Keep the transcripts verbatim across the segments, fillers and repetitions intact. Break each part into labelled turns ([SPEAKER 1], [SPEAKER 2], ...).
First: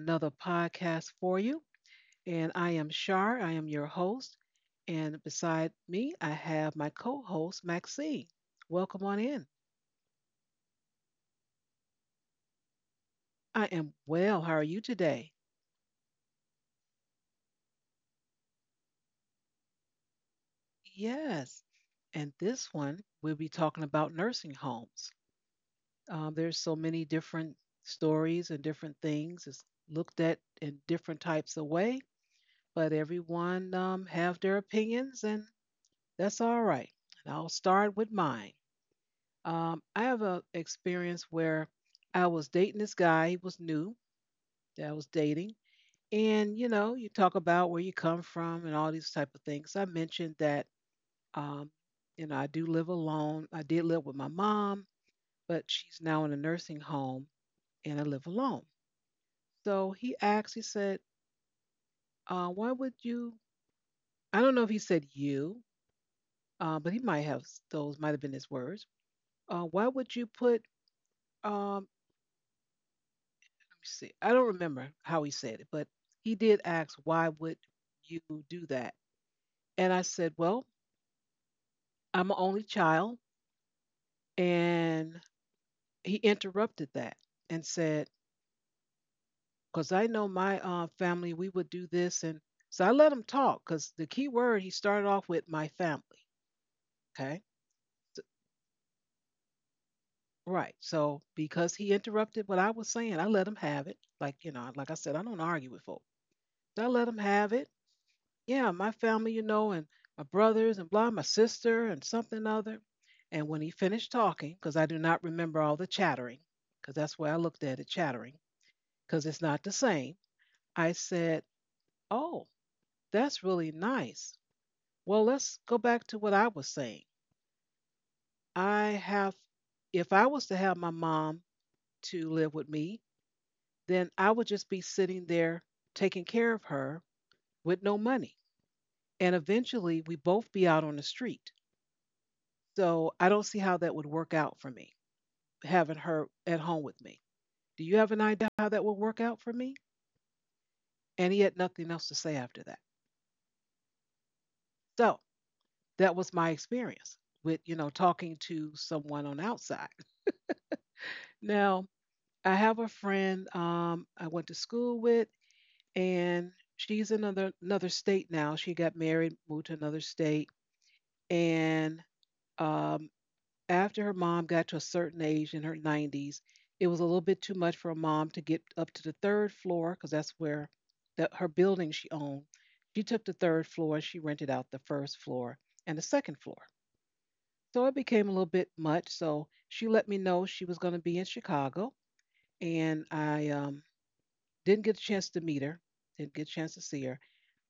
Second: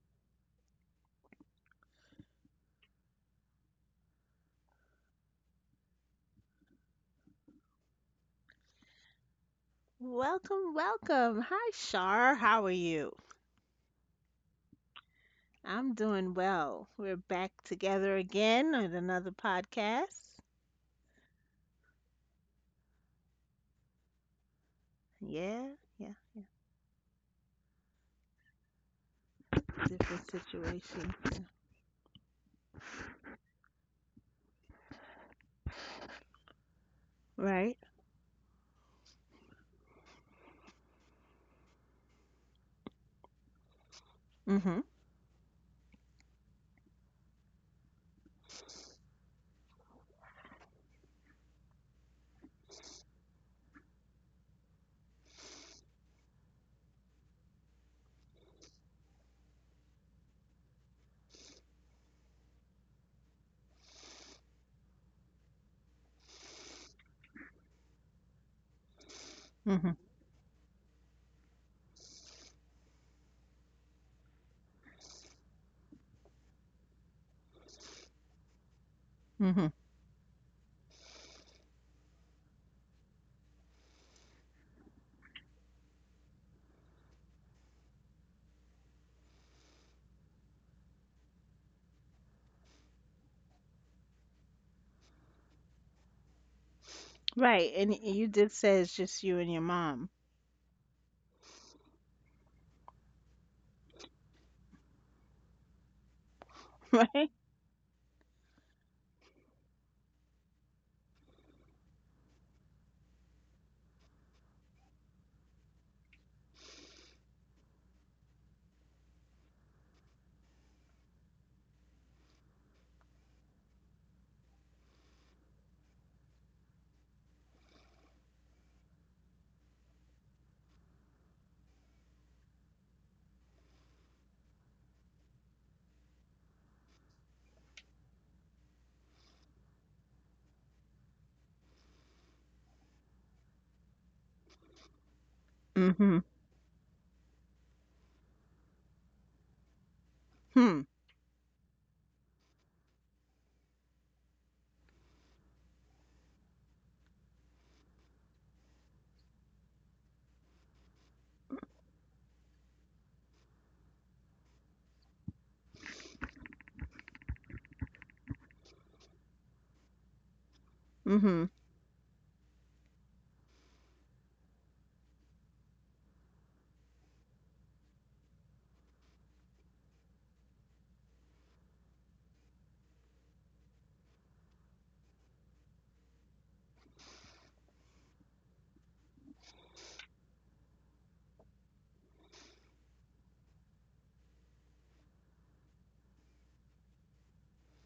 [SPEAKER 1] another podcast for you. And I am Shar. I am your host. And beside me, I have my co host, Maxine. Welcome on in.
[SPEAKER 2] Welcome, welcome. Hi, Shar. How are you?
[SPEAKER 1] I am well. How are you today?
[SPEAKER 2] I'm doing well. We're back together again at another podcast.
[SPEAKER 1] Yes. And this one, we'll be talking about nursing homes.
[SPEAKER 2] Yeah, yeah,
[SPEAKER 1] Um,
[SPEAKER 2] yeah.
[SPEAKER 1] there's so many different stories and different things. It's
[SPEAKER 2] Different
[SPEAKER 1] looked at in
[SPEAKER 2] situation.
[SPEAKER 1] different
[SPEAKER 2] Yeah.
[SPEAKER 1] types of way, but everyone um, have their opinions and that's all right. And I'll
[SPEAKER 2] Right?
[SPEAKER 1] start with mine. Um, I have a experience where I was dating this guy. He was new
[SPEAKER 2] Mm-hmm.
[SPEAKER 1] that I was dating, and you know, you talk about where you come from and all these type of things. I mentioned that, um, you know, I do live alone. I did live with my mom, but she's now in a nursing home, and I live alone. So he asked. He said, uh, "Why would you?" I don't know if he said you, uh, but he might have. Those might have been his words. Uh, why
[SPEAKER 2] Mm-hmm.
[SPEAKER 1] would you put um, see, I don't remember how he said it, but he did ask, "Why would you do that?"
[SPEAKER 2] Mm-hmm.
[SPEAKER 1] And I said, "Well, I'm an only child." And he interrupted that and said, "Because I know my uh, family, we would do this." And so I let him talk because the key word he started off with my family. Okay,
[SPEAKER 2] Right. And y- you did say it's just you and your mom,
[SPEAKER 1] right. So because he interrupted what I was saying, I let him have it. Like you know, like I said, I don't argue with folks. So I let him
[SPEAKER 2] right?
[SPEAKER 1] have it, yeah, my family, you know, and my brothers and blah, my sister and something other. And when he finished talking, because I do not remember all the chattering, because that's where I looked at it, chattering, because it's not the same, I said, oh, that's really nice. Well, let's go back to what I was saying. I have, if I was to have my mom to live with me, then I would just be sitting there taking care of her with no money. And eventually we both be out on the street. So I don't see how that would work out for me, having
[SPEAKER 2] Mm-hmm.
[SPEAKER 1] her at home with me. Do you have an idea how that would work out for me?
[SPEAKER 2] Hmm.
[SPEAKER 1] And he had nothing else to say after that. So that was my experience with, you know, talking to someone on the outside. Now, I have a friend um, I went to school with, and she's in another another state now. She got married, moved to another state,
[SPEAKER 2] Mm-hmm.
[SPEAKER 1] and um, after her mom got to a certain age in her nineties, it was a little bit too much for her mom to get up to the third floor because that's where the, her building she owned. She took the third floor and she rented out the first floor and the second floor. So it became a little bit much. So she let me know she was going to be in Chicago, and I um, didn't get a chance to meet her, didn't get a chance to see her,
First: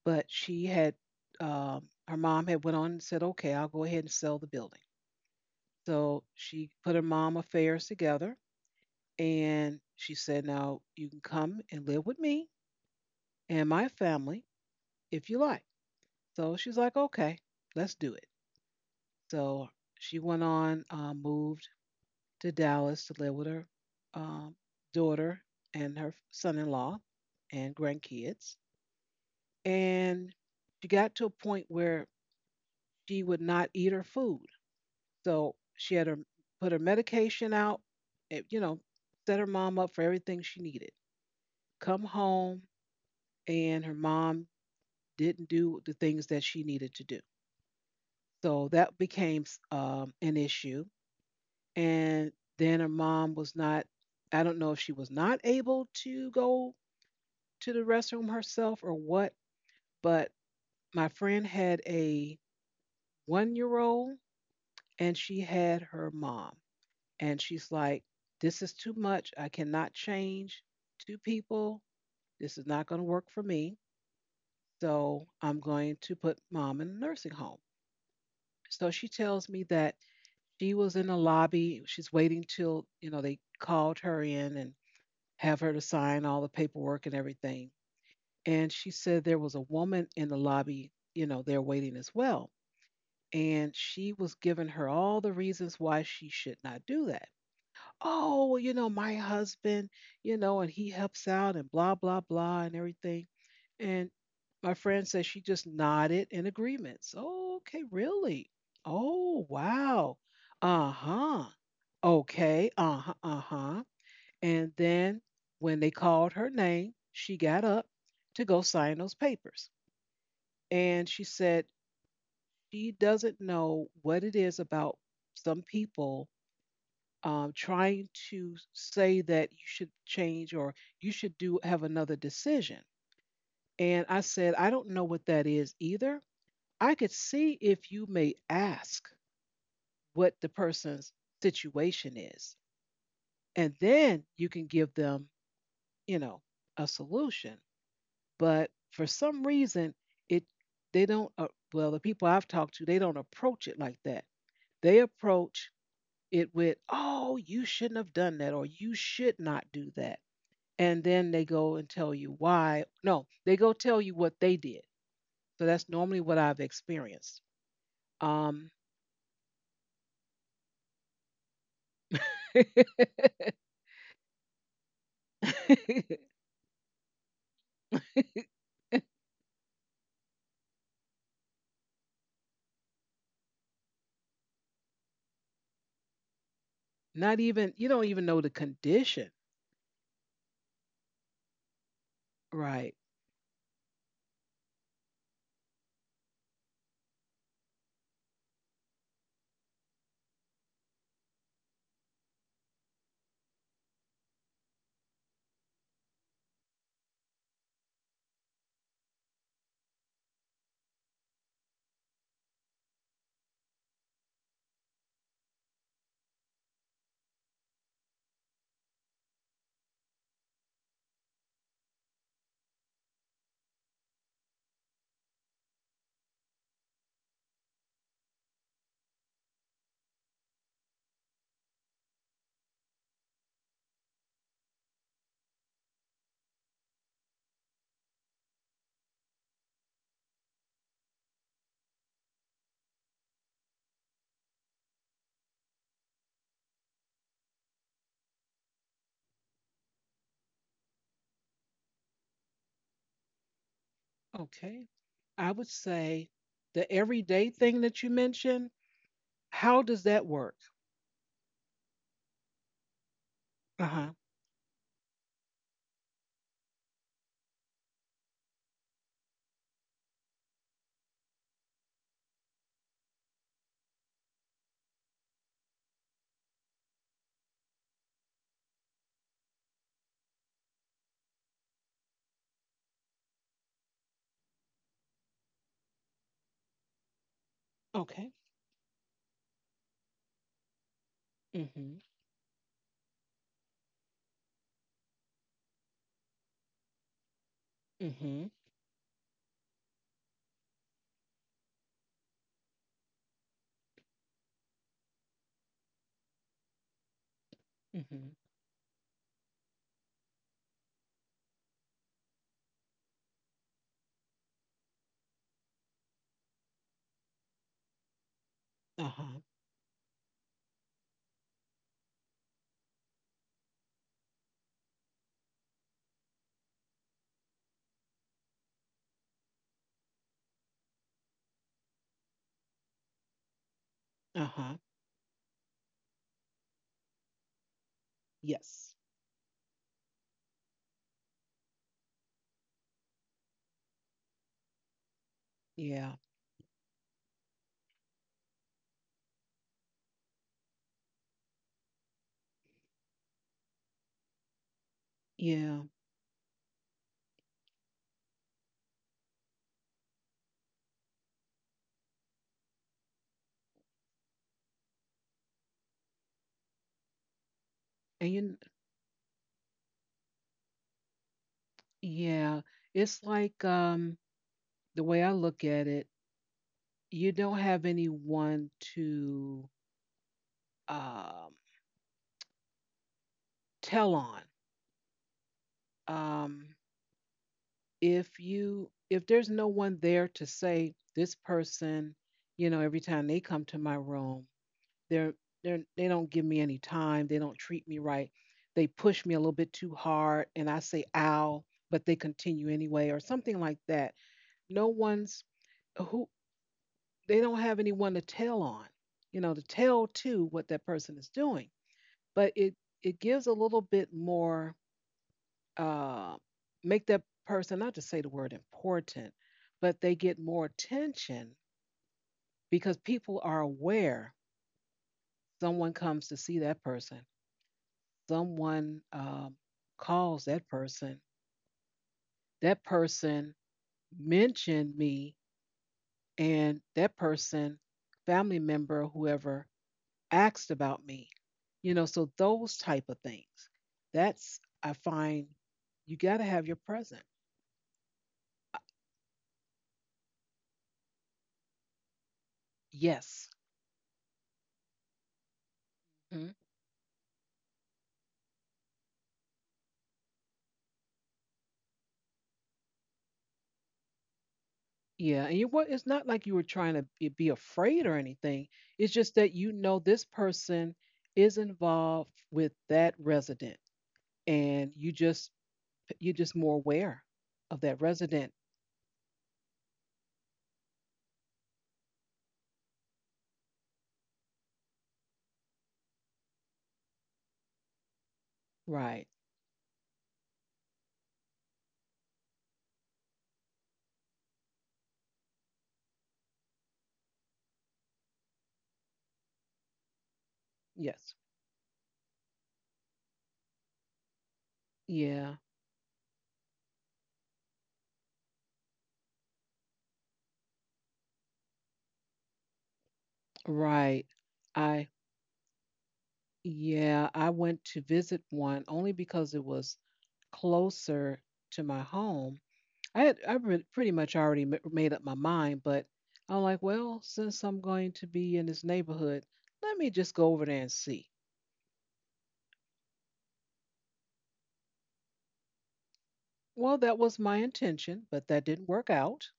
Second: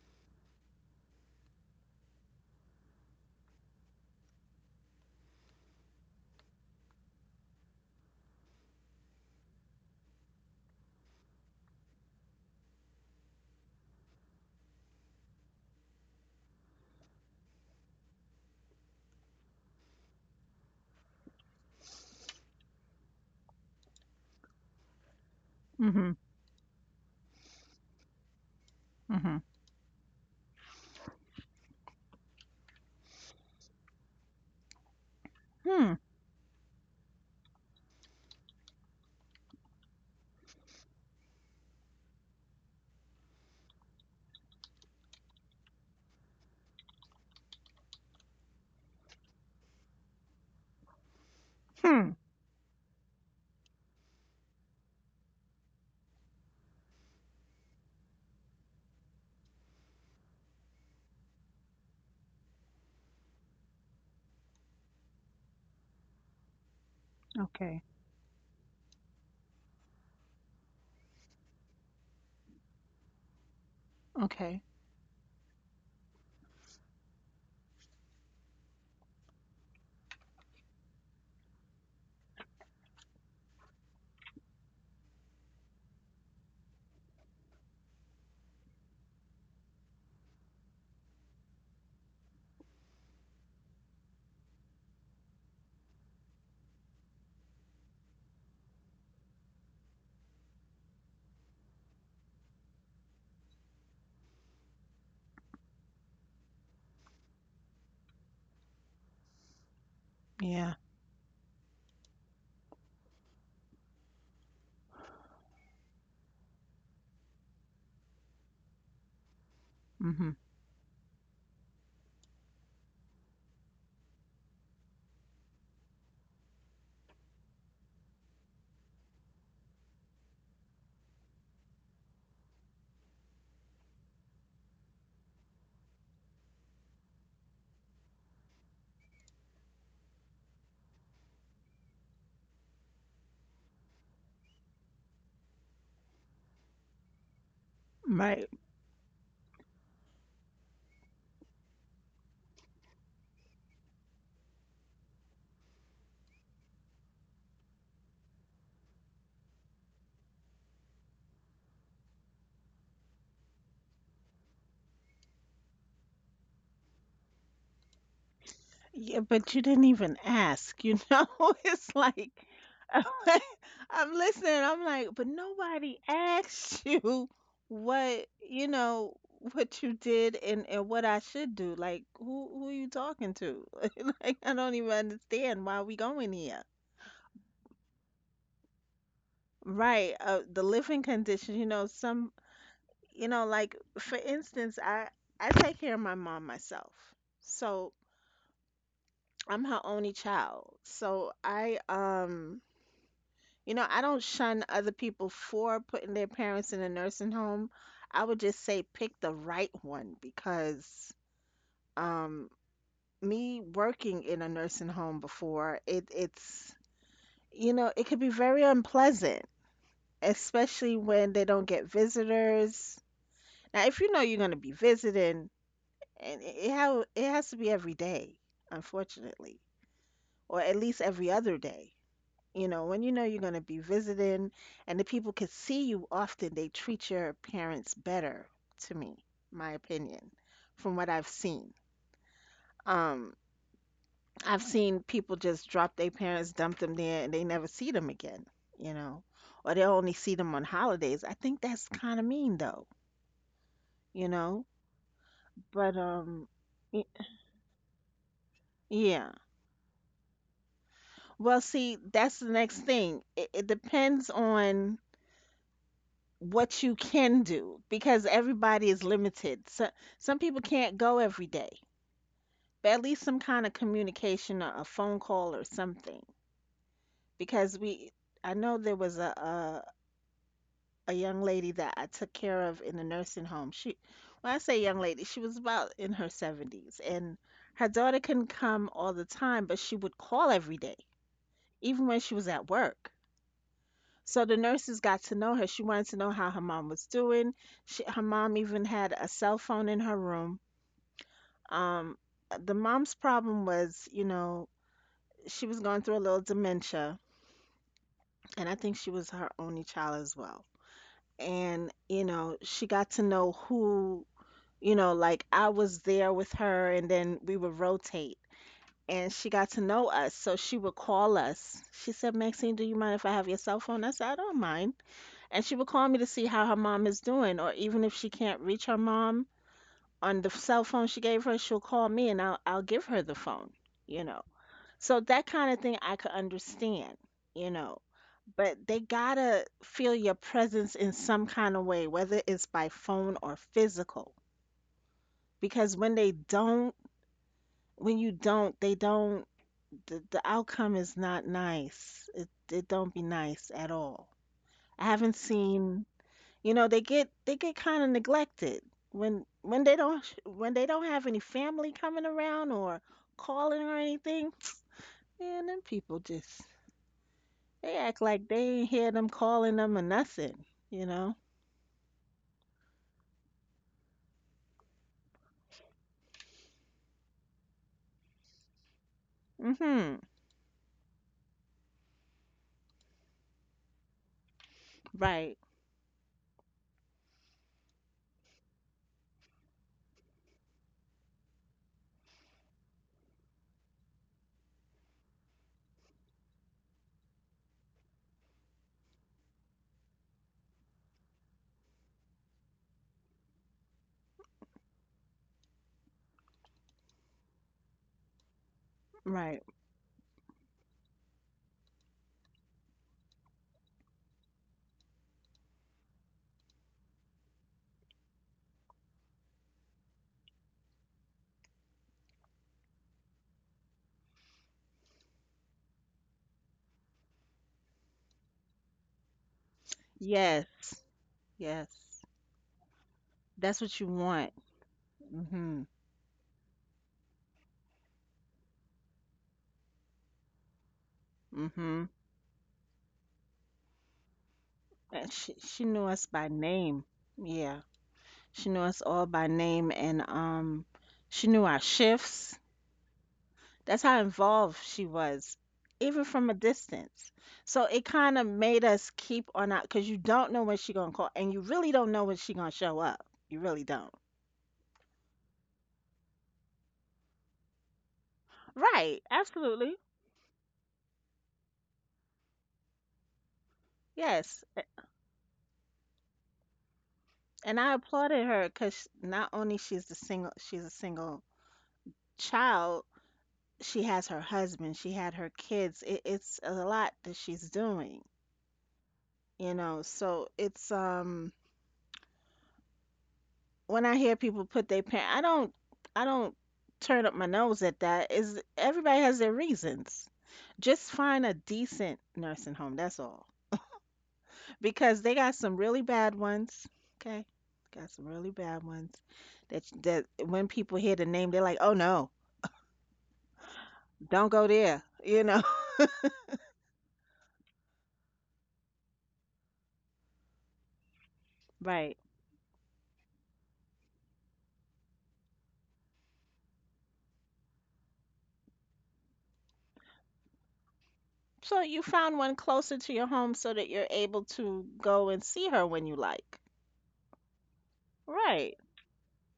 [SPEAKER 1] but she had um, her mom had went on and said, "Okay, I'll go ahead and sell the building." So she put her mom affairs together. And she said, now you can come and live with me and my family if you like. So she's like, okay, let's do it. So she went on, uh, moved to Dallas to live with her um, daughter and
[SPEAKER 2] Mm-hmm.
[SPEAKER 1] her son in law and grandkids.
[SPEAKER 2] Mm-hmm.
[SPEAKER 1] And she got to a point where she would not eat her food. So she
[SPEAKER 2] Hmm.
[SPEAKER 1] had her put her medication out, it, you know, set her mom up for everything she needed. Come home, and her mom didn't do the things that she needed to do. So that became um, an issue.
[SPEAKER 2] Hmm.
[SPEAKER 1] And then her mom was not, I don't know if she was not able to go to the restroom herself or what, but my friend had a one year old and she had her mom. And she's
[SPEAKER 2] Okay.
[SPEAKER 1] like, this is too much. I cannot change two people. This is not going to work for me.
[SPEAKER 2] Okay.
[SPEAKER 1] So I'm going to put mom in a nursing home. So she tells me that she was in the lobby. She's waiting till, you know, they called her in and have her to sign all the paperwork and everything. And she said there was a woman in the lobby, you know, there waiting as well. And she was giving her all the reasons why she should not do that. Oh, well, you know, my husband, you know, and he helps out and blah, blah, blah, and everything. And my friend said she just nodded in agreement. So, okay, really? Oh, wow.
[SPEAKER 2] Yeah.
[SPEAKER 1] Uh huh. Okay. Uh huh. Uh huh. And then when they called her name, she got up to go sign those papers.
[SPEAKER 2] Mm-hmm.
[SPEAKER 1] And she said she doesn't know what it is about some people um, trying to say that you should change or you should do have another decision. And I said, I don't know what that is either. I could see if you may ask what the person's situation is, and then you can give them, you know, a solution.
[SPEAKER 2] Right.
[SPEAKER 1] But for some reason, it they don't. Uh, well, the people I've talked to, they don't approach it like that. They approach it with, "Oh, you shouldn't have done that," or "You should not do that," and then they go and tell you why. No, they go tell you what they did. So that's normally what I've experienced. Um,
[SPEAKER 2] Yeah, but you didn't even ask, you know? It's like I'm listening. I'm like, but nobody asked you what you know what you did and and what I should do. Like, who who are you talking to? Like, I don't even understand why we going here.
[SPEAKER 1] not even you don't even know the condition,
[SPEAKER 2] Right. Uh, the living condition. You know, some.
[SPEAKER 1] right?
[SPEAKER 2] You know, like for instance, I I take care of my mom myself, so I'm her only child. So I um you know, I don't shun other people for putting their parents in a nursing home. I would just say pick the right one because um me working in a nursing home before, it it's you know, it could be very unpleasant, especially when they don't get visitors. Now, if you know you're going to be visiting, and it it, how it has to be every day, unfortunately, or at least every other day. You know, when you know you're going to be visiting and the people can see you often, they treat your parents better, to me, my opinion, from what I've seen. Um, I've seen people just drop their parents, dump them there, and they never see them again, you know, or they only see them on holidays. I think that's kind of mean, though, you know,
[SPEAKER 1] Okay. I would
[SPEAKER 2] but,
[SPEAKER 1] say
[SPEAKER 2] um,
[SPEAKER 1] the
[SPEAKER 2] y-
[SPEAKER 1] everyday thing that you mentioned,
[SPEAKER 2] yeah.
[SPEAKER 1] how does that work?
[SPEAKER 2] Well, see, that's the next thing. It, it
[SPEAKER 1] Uh-huh.
[SPEAKER 2] depends on what you can do because everybody is limited. So, some people can't go every day, but at least some kind of communication, a, a phone call or something. Because we, I know there was a, a a young lady that I took care of in the nursing home. She, when I say young lady, she was about in her seventies, and her daughter
[SPEAKER 1] Okay.
[SPEAKER 2] couldn't come all the time, but she would call every day,
[SPEAKER 1] Mhm.
[SPEAKER 2] even when she was at work. So the nurses got to know her. She wanted to know how her mom was doing. She, her
[SPEAKER 1] Mhm.
[SPEAKER 2] mom even had a cell phone in her room. Um, the mom's problem was, you know, she was going through a little dementia,
[SPEAKER 1] Mhm.
[SPEAKER 2] and I think she was her only child as well. And, you know, she got to know who, you know, like I was there with her, and then we would rotate.
[SPEAKER 1] Uh-huh.
[SPEAKER 2] And she got to know us, so she would call us. She said, "Maxine, do you mind if I have your cell phone?" I said, "I don't mind." And she would call me to see how her mom is doing, or even if she can't reach her mom on the cell phone she gave her, she'll call me and I'll I'll give her the phone, you know.
[SPEAKER 1] Uh-huh.
[SPEAKER 2] So that kind of thing I could understand, you know.
[SPEAKER 1] Yes.
[SPEAKER 2] But they gotta feel your presence in some kind of way, whether it's by phone or physical. Because
[SPEAKER 1] Yeah.
[SPEAKER 2] when they don't, when you don't, they don't, the, the outcome is not nice. It, it don't be nice at all. I haven't
[SPEAKER 1] Yeah.
[SPEAKER 2] seen. You know, they get they get kind of neglected when when they don't when they don't have any family coming around or calling or anything. Man, them people just they
[SPEAKER 1] And
[SPEAKER 2] act
[SPEAKER 1] you kn-
[SPEAKER 2] like they ain't hear them calling them or nothing, you know?
[SPEAKER 1] yeah, it's like um the way I look at it, you don't have anyone to
[SPEAKER 2] Mhm.
[SPEAKER 1] um tell on.
[SPEAKER 2] Right.
[SPEAKER 1] Um if you if there's no one there to say this person, you know, every time they come to my room they're they're they don't give me any time, they don't treat me right, they push me a little bit too hard and I say ow, but they continue anyway or something like that. No one's who they don't have anyone to tell on, you know, to
[SPEAKER 2] Right.
[SPEAKER 1] tell to what that person is doing. But it it gives a little bit more uh, make that person not to say the word important, but they get more attention because people are aware someone comes to see that person, someone um, calls that
[SPEAKER 2] Yes.
[SPEAKER 1] person,
[SPEAKER 2] Yes.
[SPEAKER 1] that person
[SPEAKER 2] That's what you want.
[SPEAKER 1] mentioned me,
[SPEAKER 2] Mhm.
[SPEAKER 1] and that person, family member, whoever asked about me. You know,
[SPEAKER 2] Mhm.
[SPEAKER 1] so those type of things. That's I
[SPEAKER 2] And
[SPEAKER 1] find
[SPEAKER 2] she she knew
[SPEAKER 1] you
[SPEAKER 2] us
[SPEAKER 1] got to
[SPEAKER 2] by
[SPEAKER 1] have your
[SPEAKER 2] name.
[SPEAKER 1] present.
[SPEAKER 2] Yeah. She knew us all by name and um she knew our shifts.
[SPEAKER 1] Yes.
[SPEAKER 2] That's how involved she was, even
[SPEAKER 1] Mhm.
[SPEAKER 2] from a distance. So it kind of made us keep on out because you don't know when she gonna call, and you really don't know when she gonna show up. You really don't.
[SPEAKER 1] Yeah, and you what it's not like you were trying to be be afraid or anything. It's
[SPEAKER 2] Right,
[SPEAKER 1] just that you know
[SPEAKER 2] absolutely.
[SPEAKER 1] this person is involved with that resident
[SPEAKER 2] Yes.
[SPEAKER 1] and
[SPEAKER 2] A-.
[SPEAKER 1] you just you're just more aware of
[SPEAKER 2] And
[SPEAKER 1] that
[SPEAKER 2] I
[SPEAKER 1] resident.
[SPEAKER 2] applauded her because not only she's the single, she's a single child, she has her husband, she had her kids. It, it's a lot that she's doing,
[SPEAKER 1] Right.
[SPEAKER 2] you know. So it's um when I hear people put their parent, I don't, I don't turn up my nose at that. Is everybody has their reasons. Just
[SPEAKER 1] Yes.
[SPEAKER 2] find a decent nursing home. That's all. Because they
[SPEAKER 1] Yeah.
[SPEAKER 2] got some really bad ones. Okay, got some really bad ones. That that when people hear the name, they're like, oh no,
[SPEAKER 1] Right.
[SPEAKER 2] don't go
[SPEAKER 1] I
[SPEAKER 2] there. You know.
[SPEAKER 1] yeah, I went to visit one only because it was closer to my
[SPEAKER 2] Right.
[SPEAKER 1] home. I had I re- pretty much already ma- made up my mind, but I'm like, well, since I'm going to be in this neighborhood, let me just go over there and see.
[SPEAKER 2] So you found one closer to your home so that you're able to go and see her when you like.
[SPEAKER 1] Well, that was my intention, but that
[SPEAKER 2] Right.
[SPEAKER 1] didn't work out.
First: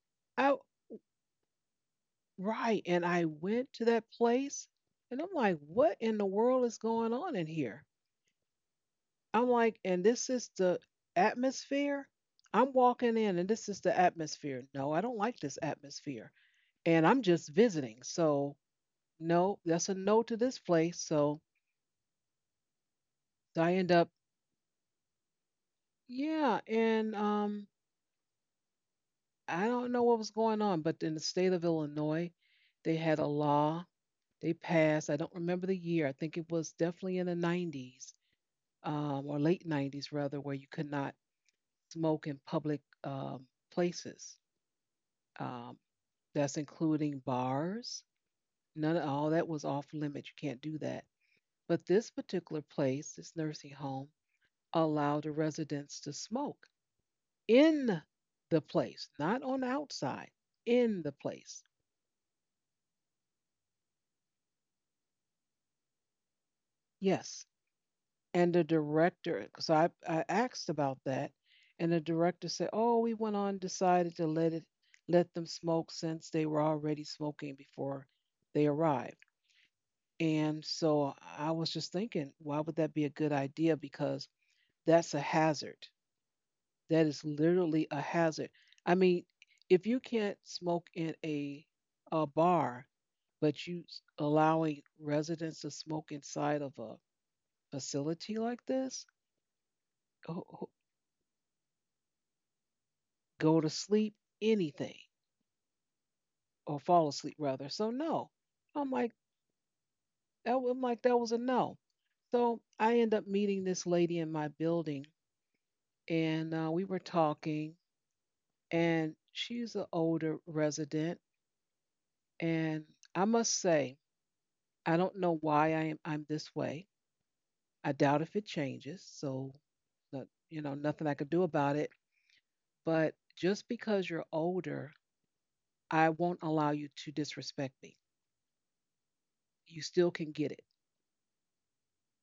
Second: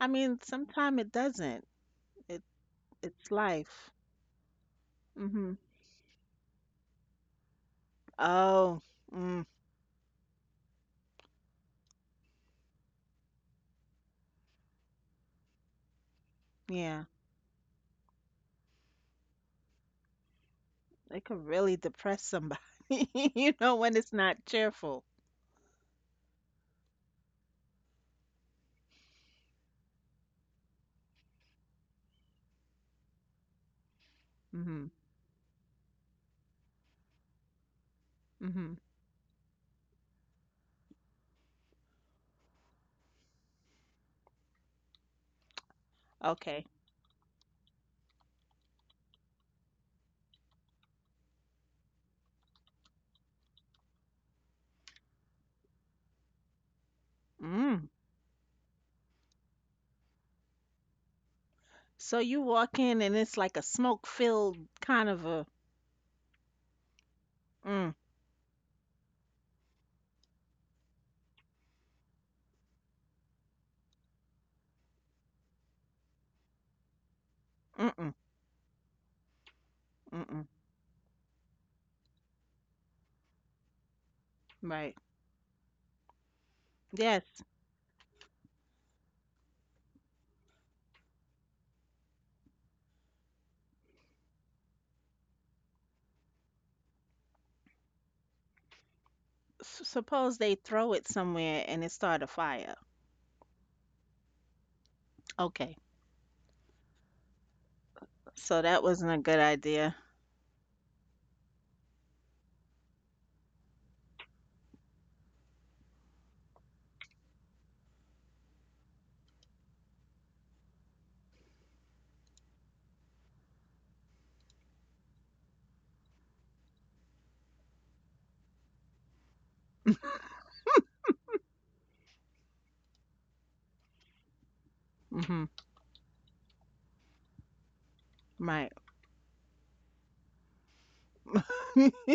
[SPEAKER 2] I mean,
[SPEAKER 1] I
[SPEAKER 2] sometimes it doesn't. It
[SPEAKER 1] right, and I
[SPEAKER 2] it's
[SPEAKER 1] went to
[SPEAKER 2] life.
[SPEAKER 1] that place, and I'm like,
[SPEAKER 2] Mhm.
[SPEAKER 1] what in the world is going on in here?
[SPEAKER 2] Oh,
[SPEAKER 1] I'm
[SPEAKER 2] mm,
[SPEAKER 1] like, and this is the atmosphere. I'm walking in, and this is the atmosphere. No, I don't like this atmosphere, and
[SPEAKER 2] yeah.
[SPEAKER 1] I'm just visiting, so no, that's a no to this place.
[SPEAKER 2] It
[SPEAKER 1] So
[SPEAKER 2] could really depress somebody, you
[SPEAKER 1] so I
[SPEAKER 2] know,
[SPEAKER 1] end
[SPEAKER 2] when
[SPEAKER 1] up,
[SPEAKER 2] it's not cheerful.
[SPEAKER 1] yeah, and um, I don't know what was going on, but in the state of Illinois, they had a law they
[SPEAKER 2] Mhm.
[SPEAKER 1] passed. I don't remember the year. I think it was definitely in the nineties
[SPEAKER 2] Mhm.
[SPEAKER 1] um, or late nineties, rather, where you could not smoke in public um, places. Um, that's
[SPEAKER 2] Okay.
[SPEAKER 1] including bars. None of all that was off limits. You can't do that. But this particular place, this nursing home, allowed the residents to smoke.
[SPEAKER 2] Mm.
[SPEAKER 1] In the place, not on the outside, in the place.
[SPEAKER 2] So you walk in and it's like a smoke-filled kind of a
[SPEAKER 1] Yes.
[SPEAKER 2] mm,
[SPEAKER 1] And the director, because I, I asked about that, and the director said, "Oh, we went on decided to let it let them smoke since they were already smoking before
[SPEAKER 2] mm-mm,
[SPEAKER 1] they arrived."
[SPEAKER 2] mm-mm.
[SPEAKER 1] And so I was just thinking, why would that be a good idea? Because
[SPEAKER 2] Right.
[SPEAKER 1] that's a hazard. That is
[SPEAKER 2] Yes.
[SPEAKER 1] literally a hazard. I mean, if you can't smoke in a a bar, but you s- allowing residents to smoke inside of a facility like this,
[SPEAKER 2] S
[SPEAKER 1] ho-
[SPEAKER 2] suppose they
[SPEAKER 1] ho-
[SPEAKER 2] throw it somewhere and it start a fire.
[SPEAKER 1] go to sleep, anything,
[SPEAKER 2] Okay.
[SPEAKER 1] or fall asleep rather. So no,
[SPEAKER 2] So
[SPEAKER 1] I'm
[SPEAKER 2] that
[SPEAKER 1] like,
[SPEAKER 2] wasn't a good idea.
[SPEAKER 1] that, wa- I'm like that was a no. So I end up meeting this lady in my building, and uh, we were talking, and she's an older resident, and I must say, I don't know why I am I'm this way. I doubt if it changes, so no- you know nothing I could do about it. But just because you're older,
[SPEAKER 2] Mhm.
[SPEAKER 1] I won't allow you to disrespect me.
[SPEAKER 2] Right.
[SPEAKER 1] You still can get it.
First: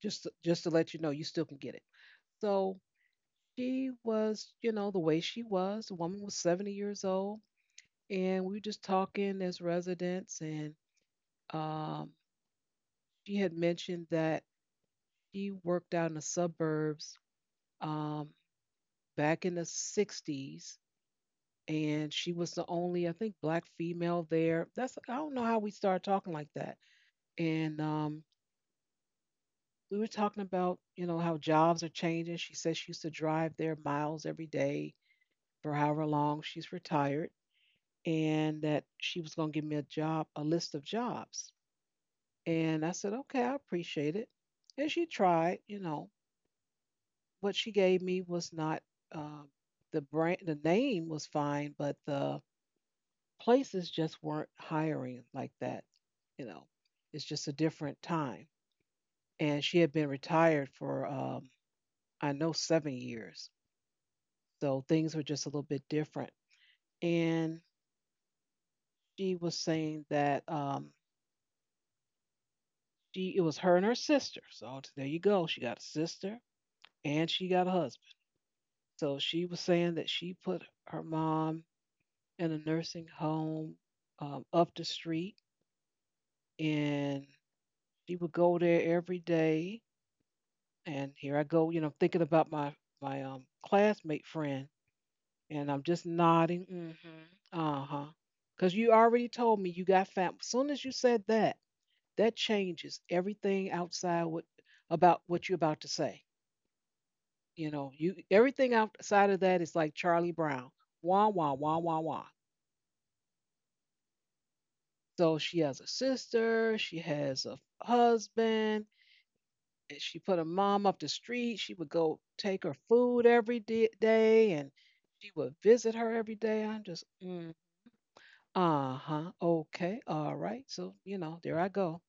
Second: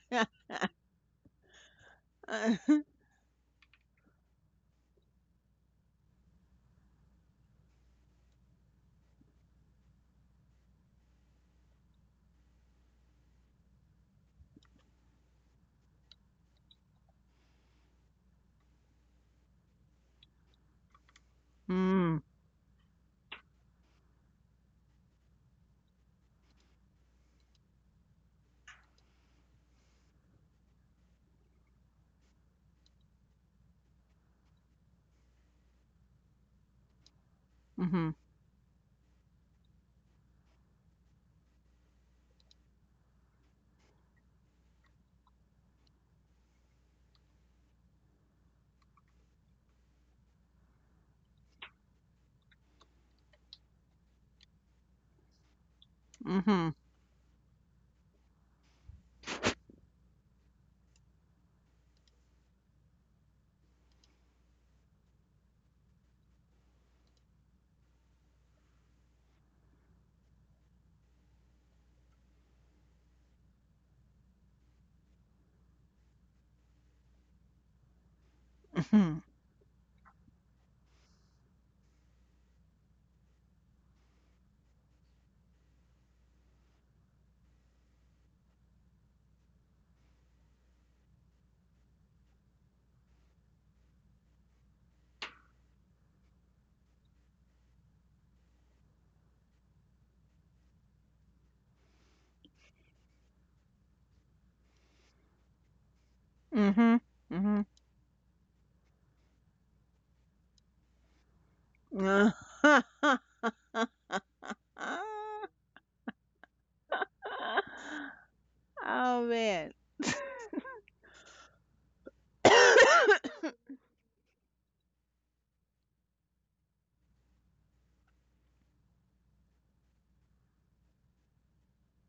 [SPEAKER 1] Just to- just to let you know, you still can get it. So she was, you know, the way she was. The woman was seventy years old, and we were just talking as residents, and um, she had mentioned that she worked out in the suburbs um, back in the sixties, and
[SPEAKER 2] Mm.
[SPEAKER 1] she was the only, I think, black female there. That's I don't know how we started talking like that, and um, we were talking about, you know, how jobs are changing. She says she used to drive there miles every day for however long. She's retired,
[SPEAKER 2] Mhm.
[SPEAKER 1] and that she was going to give me a job, a list of jobs. And I said, okay, I appreciate it. And she tried, you know, what she gave me was not, um, the brand, the name was fine, but the places just weren't hiring like that, you know.
[SPEAKER 2] Mhm.
[SPEAKER 1] It's just a different time. And she had been retired for um, I know seven years. So things were just a little bit different. And she was saying that um, she, it was her and her sister. So there you go. She got a sister and she got a husband. So
[SPEAKER 2] Mhm.
[SPEAKER 1] she was saying that she put her mom in a nursing home um, up the street, and she would go there every day. And here I go, you know, thinking about my my um, classmate friend, and I'm just nodding, mm-hmm, uh huh, because you already told me you got fam. As soon as you said that, that changes everything outside what, about what you're about to say.
[SPEAKER 2] Mhm. Mhm.
[SPEAKER 1] You know, you everything outside of that is like Charlie Brown. Wah wah wah wah wah. So she has a sister, she has a husband,
[SPEAKER 2] Oh man.
[SPEAKER 1] and she put her mom up the street. She would go take her food every di- day, and she would visit her every day. I'm just, mm, uh huh, okay, all right. So you know, there I go,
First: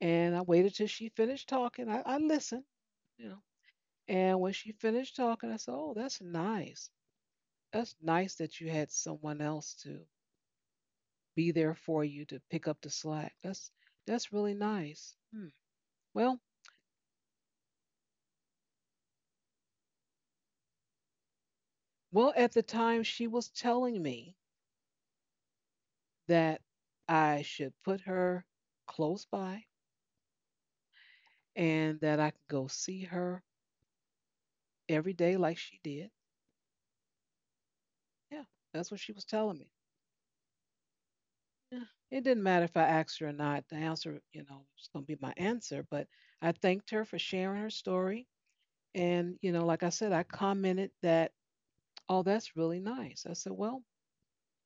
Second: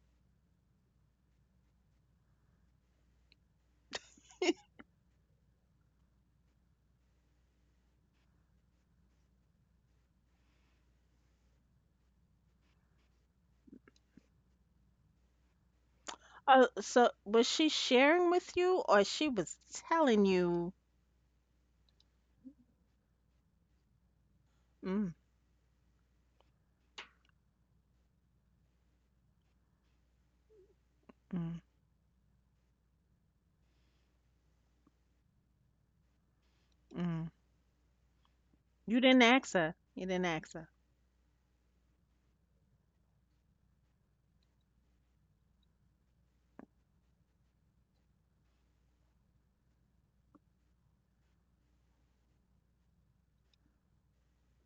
[SPEAKER 1] and I waited till she finished talking. I, I listened, you know. And when she finished talking, I said, oh, that's nice. That's nice that you had someone else to be there for you to pick up the slack. That's that's really nice. Hmm. Well,
[SPEAKER 2] Oh, so was she sharing with you or she was telling you?
[SPEAKER 1] well, at the time she was telling me
[SPEAKER 2] Mm,
[SPEAKER 1] that I should put her close by
[SPEAKER 2] mm,
[SPEAKER 1] and that I could go see her every day like she did.
[SPEAKER 2] mm.
[SPEAKER 1] Yeah, that's what
[SPEAKER 2] You
[SPEAKER 1] she was
[SPEAKER 2] didn't
[SPEAKER 1] telling
[SPEAKER 2] ask
[SPEAKER 1] me.
[SPEAKER 2] her. You didn't ask her.
[SPEAKER 1] Yeah. It didn't matter if I asked her or not. The answer, you know, was going to be my answer. But I thanked her for sharing her story. And, you know, like I said, I commented that, oh, that's really nice. I said, well,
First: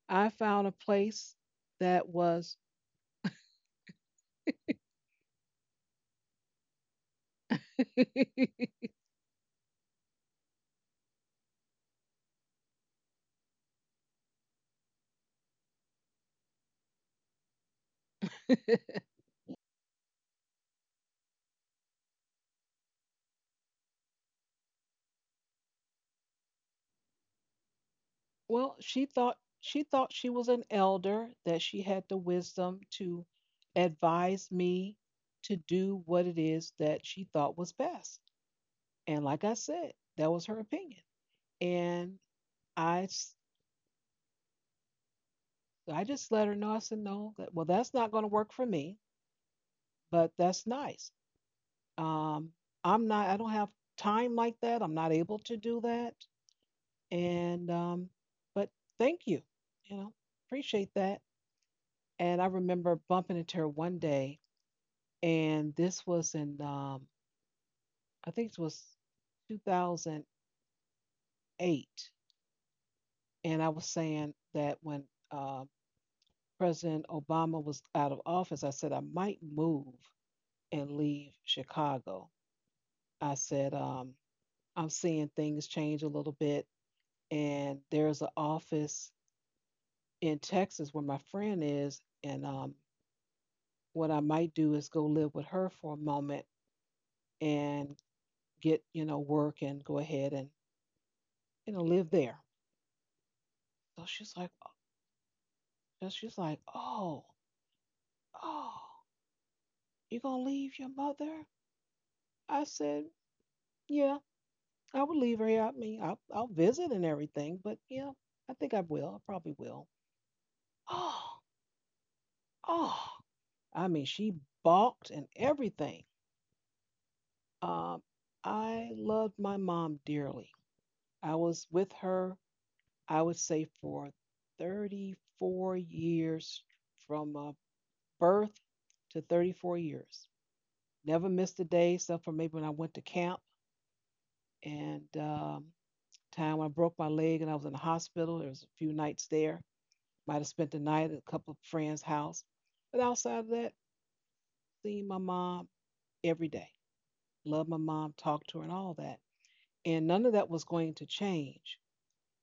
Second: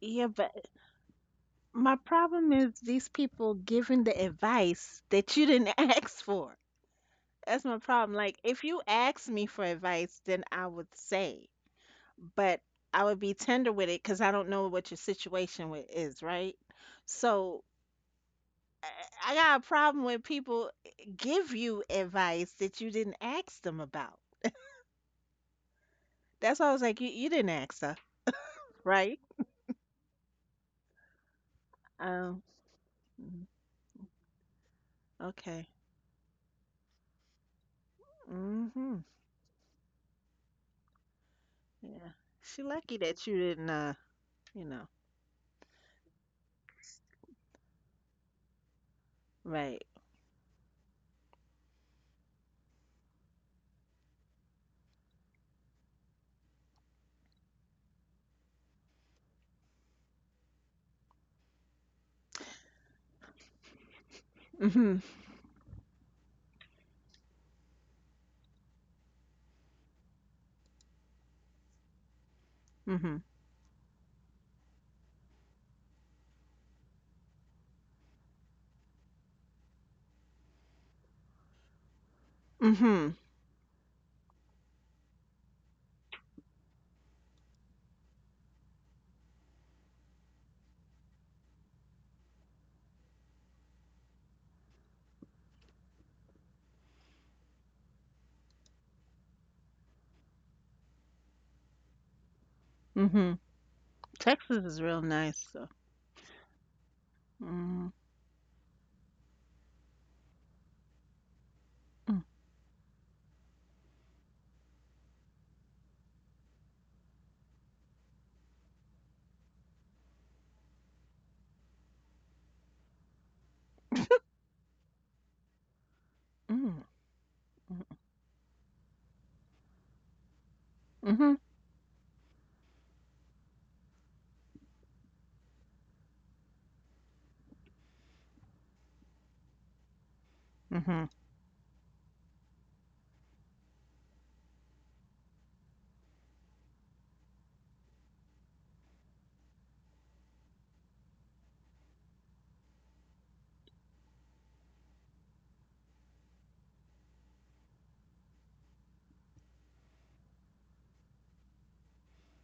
[SPEAKER 2] Yeah,
[SPEAKER 1] I
[SPEAKER 2] but
[SPEAKER 1] found a place
[SPEAKER 2] my
[SPEAKER 1] that
[SPEAKER 2] problem
[SPEAKER 1] was,
[SPEAKER 2] is these people giving the advice that you didn't ask for. That's my problem. Like, if you asked me for advice, then I would say. But I would be tender with it because I don't know what your situation with is, right? So I I got a problem when people eh, give you advice that you didn't ask them about. That's why I was like, you, you didn't ask her,
[SPEAKER 1] well, she
[SPEAKER 2] right?
[SPEAKER 1] thought, she thought she was an elder, that she had the
[SPEAKER 2] Um,
[SPEAKER 1] wisdom to
[SPEAKER 2] mm,
[SPEAKER 1] advise me to
[SPEAKER 2] okay.
[SPEAKER 1] do what it is that she thought was best.
[SPEAKER 2] Mm-hmm.
[SPEAKER 1] And like I said, that was her opinion.
[SPEAKER 2] Yeah.
[SPEAKER 1] And
[SPEAKER 2] She lucky
[SPEAKER 1] I I
[SPEAKER 2] that you didn't, uh, you know,
[SPEAKER 1] just let her know, I said, no, that, well, that's not going to work for me,
[SPEAKER 2] right.
[SPEAKER 1] but that's nice. Um, I'm not, I don't have time like that. I'm not able to do that. And, um, but thank you, you know, appreciate that. And I remember bumping into her one day,
[SPEAKER 2] Mm-hmm.
[SPEAKER 1] and this was in, um, I think it was two thousand eight.
[SPEAKER 2] Mm-hmm.
[SPEAKER 1] And I was saying that when uh, President Obama was out of office, I said I might move and leave Chicago.
[SPEAKER 2] Mm-hmm.
[SPEAKER 1] I said, um, I'm seeing things change a little bit, and there's an office in Texas where my friend is, and um, what I might do is go live with her for a moment and get, you know, work and go ahead and, you know, live there.
[SPEAKER 2] Mm-hmm.
[SPEAKER 1] So she's like,
[SPEAKER 2] Texas is real nice, so.
[SPEAKER 1] so she's like, oh,
[SPEAKER 2] Mm-hmm.
[SPEAKER 1] oh, you gonna leave your mother? I said, yeah, I would leave her here. I mean, I'll, I'll visit and everything, but yeah, I think I will. I probably will. Oh, oh, I mean, she balked and everything.
[SPEAKER 2] Mm-hmm.
[SPEAKER 1] Um, I loved my mom dearly.
[SPEAKER 2] Mm-hmm. Mm-hmm.
[SPEAKER 1] I was with her, I would say, for thirty-four years, from uh, birth to thirty-four years.
[SPEAKER 2] Mm-hmm.
[SPEAKER 1] Never missed a day, except for maybe when I went to camp, and um, time when I broke my leg and I was in the hospital. There was a few nights there. Might have spent the night at a couple of friends' house. But outside of that, seeing my mom every day. Loved my mom, talked to her, and all that. And none of that was going to change,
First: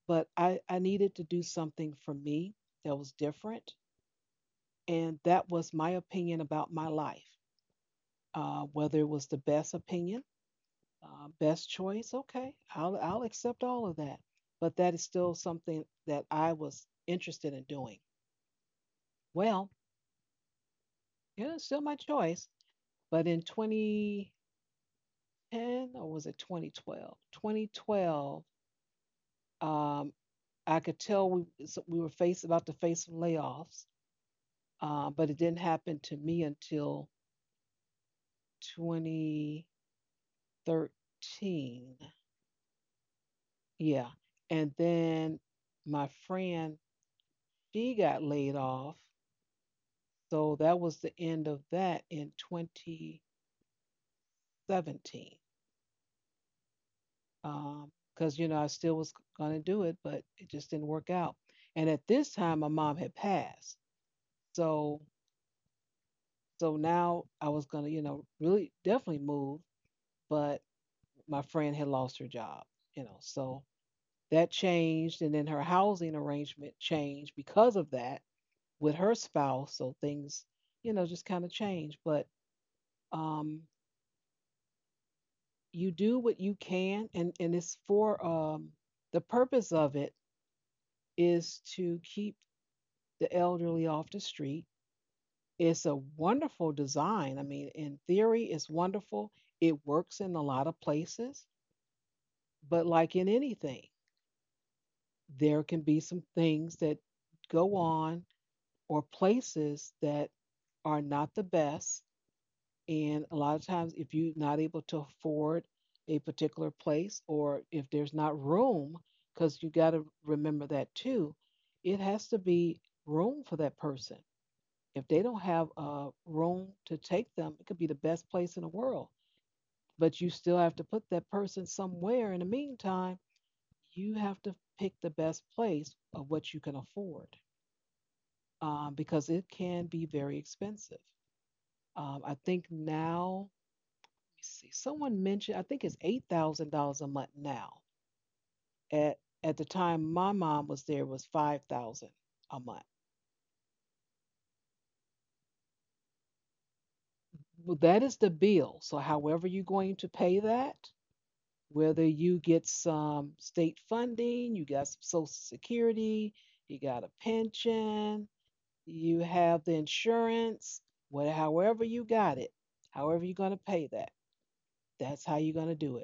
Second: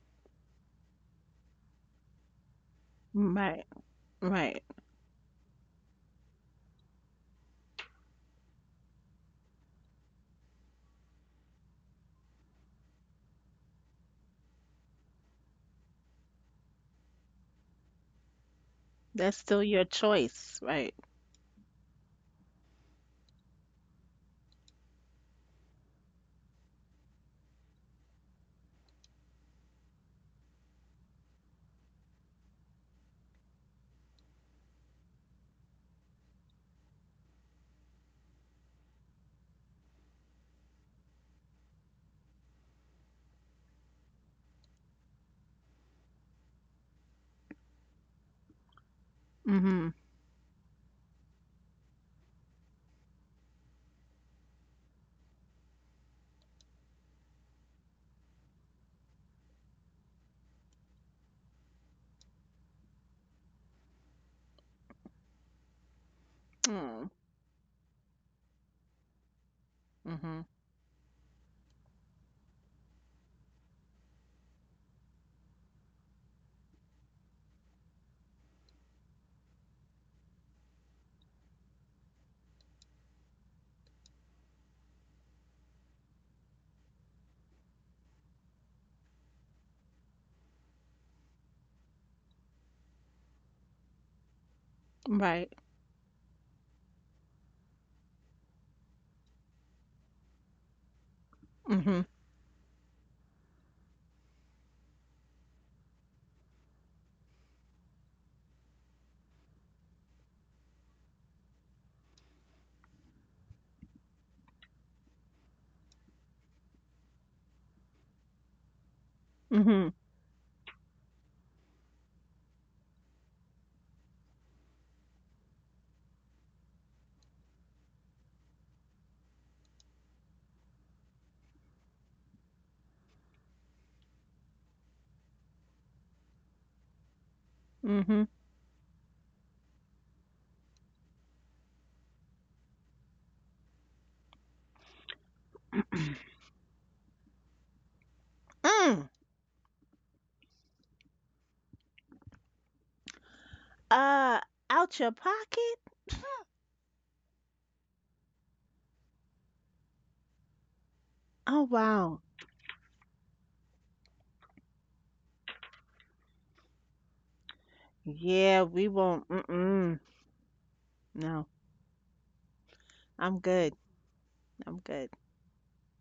[SPEAKER 1] but I, I needed to do something for me that was
[SPEAKER 2] Right.
[SPEAKER 1] different.
[SPEAKER 2] Right.
[SPEAKER 1] And that was my opinion about my life, uh, whether it was the best opinion, uh, best choice. Okay, I'll, I'll accept all of that. But that is still something that I was interested in doing.
[SPEAKER 2] That's still
[SPEAKER 1] Well,
[SPEAKER 2] your choice, right?
[SPEAKER 1] yeah, it's still my choice. But in twenty ten, or was it twenty twelve? twenty twelve, um, I could tell we, so we were face, about to face some layoffs, uh, but it didn't happen to me until twenty thirteen. Yeah. And then my friend, she got laid off.
[SPEAKER 2] Mhm.
[SPEAKER 1] So that was the end of that in twenty seventeen. Um, Because, you know, I still was going to do it, but it just didn't work out. And at this time, my mom had passed. So, so
[SPEAKER 2] Mm.
[SPEAKER 1] now I was going to, you know, really definitely move,
[SPEAKER 2] Mhm.
[SPEAKER 1] but my friend had lost her job, you know. So that changed, and then her housing arrangement changed because of that with her spouse. So things, you know, just kind of change. But um, you do what you can, and and it's for um, the purpose of it is to keep the elderly off the street.
[SPEAKER 2] Right.
[SPEAKER 1] It's a wonderful design. I mean, in theory, it's wonderful. It works in a lot of places,
[SPEAKER 2] Mhm.
[SPEAKER 1] but like in anything, there can be some things that go on or places that are not the best. And a lot of times, if you're not able to afford a particular place, or if there's not room, because you got
[SPEAKER 2] Mhm.
[SPEAKER 1] to remember that too, it has to be room for that person. If they don't have a room to take them, it could be the best place in the world, but you still have to put that person somewhere. In the meantime, you have to pick the best place of what you can afford,
[SPEAKER 2] Mhm.
[SPEAKER 1] um, because it can be very expensive. Um, I think now see. Someone mentioned I think it's eight thousand dollars a month now.
[SPEAKER 2] Mm.
[SPEAKER 1] At at the time my mom was there it was five thousand a month.
[SPEAKER 2] Uh, out your pocket?
[SPEAKER 1] Well, that is the bill. So however you're going to pay that,
[SPEAKER 2] Oh
[SPEAKER 1] whether
[SPEAKER 2] wow.
[SPEAKER 1] you get some state funding, you got some social security, you got a pension,
[SPEAKER 2] Yeah, we
[SPEAKER 1] you
[SPEAKER 2] won't.
[SPEAKER 1] have the
[SPEAKER 2] Mm-mm.
[SPEAKER 1] insurance, whatever,
[SPEAKER 2] No,
[SPEAKER 1] however you got it, however you're
[SPEAKER 2] I'm
[SPEAKER 1] gonna
[SPEAKER 2] good.
[SPEAKER 1] pay that,
[SPEAKER 2] I'm good
[SPEAKER 1] that's how you're gonna do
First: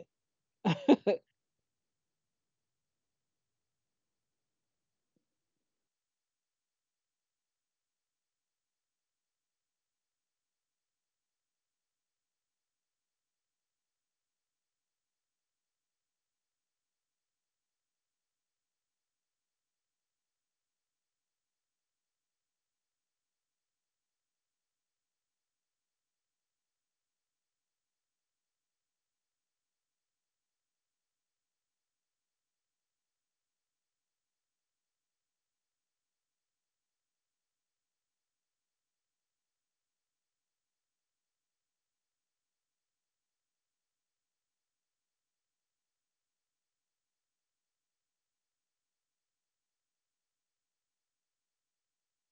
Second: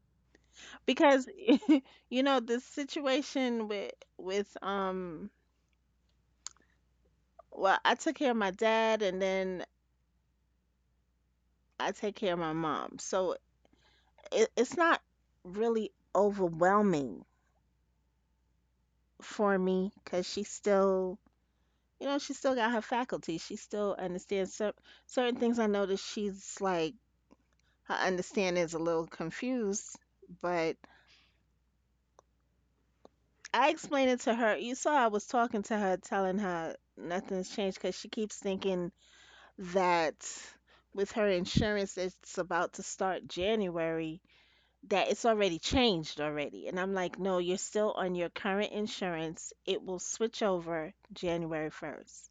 [SPEAKER 1] it.
[SPEAKER 2] because you know the situation with with um. Well, I took care of my dad, and then I take care of my mom, so it, it's not really overwhelming for me because she's still you know, she's still got her faculty. She still understands cer- certain things. I noticed she's like, her understanding is a little confused, but I explained it to her. You saw I was talking to her, telling her nothing's changed because she keeps thinking that with her insurance that's about to start January, that it's already changed already. And I'm like, no, you're still on your current insurance. It will switch over January first.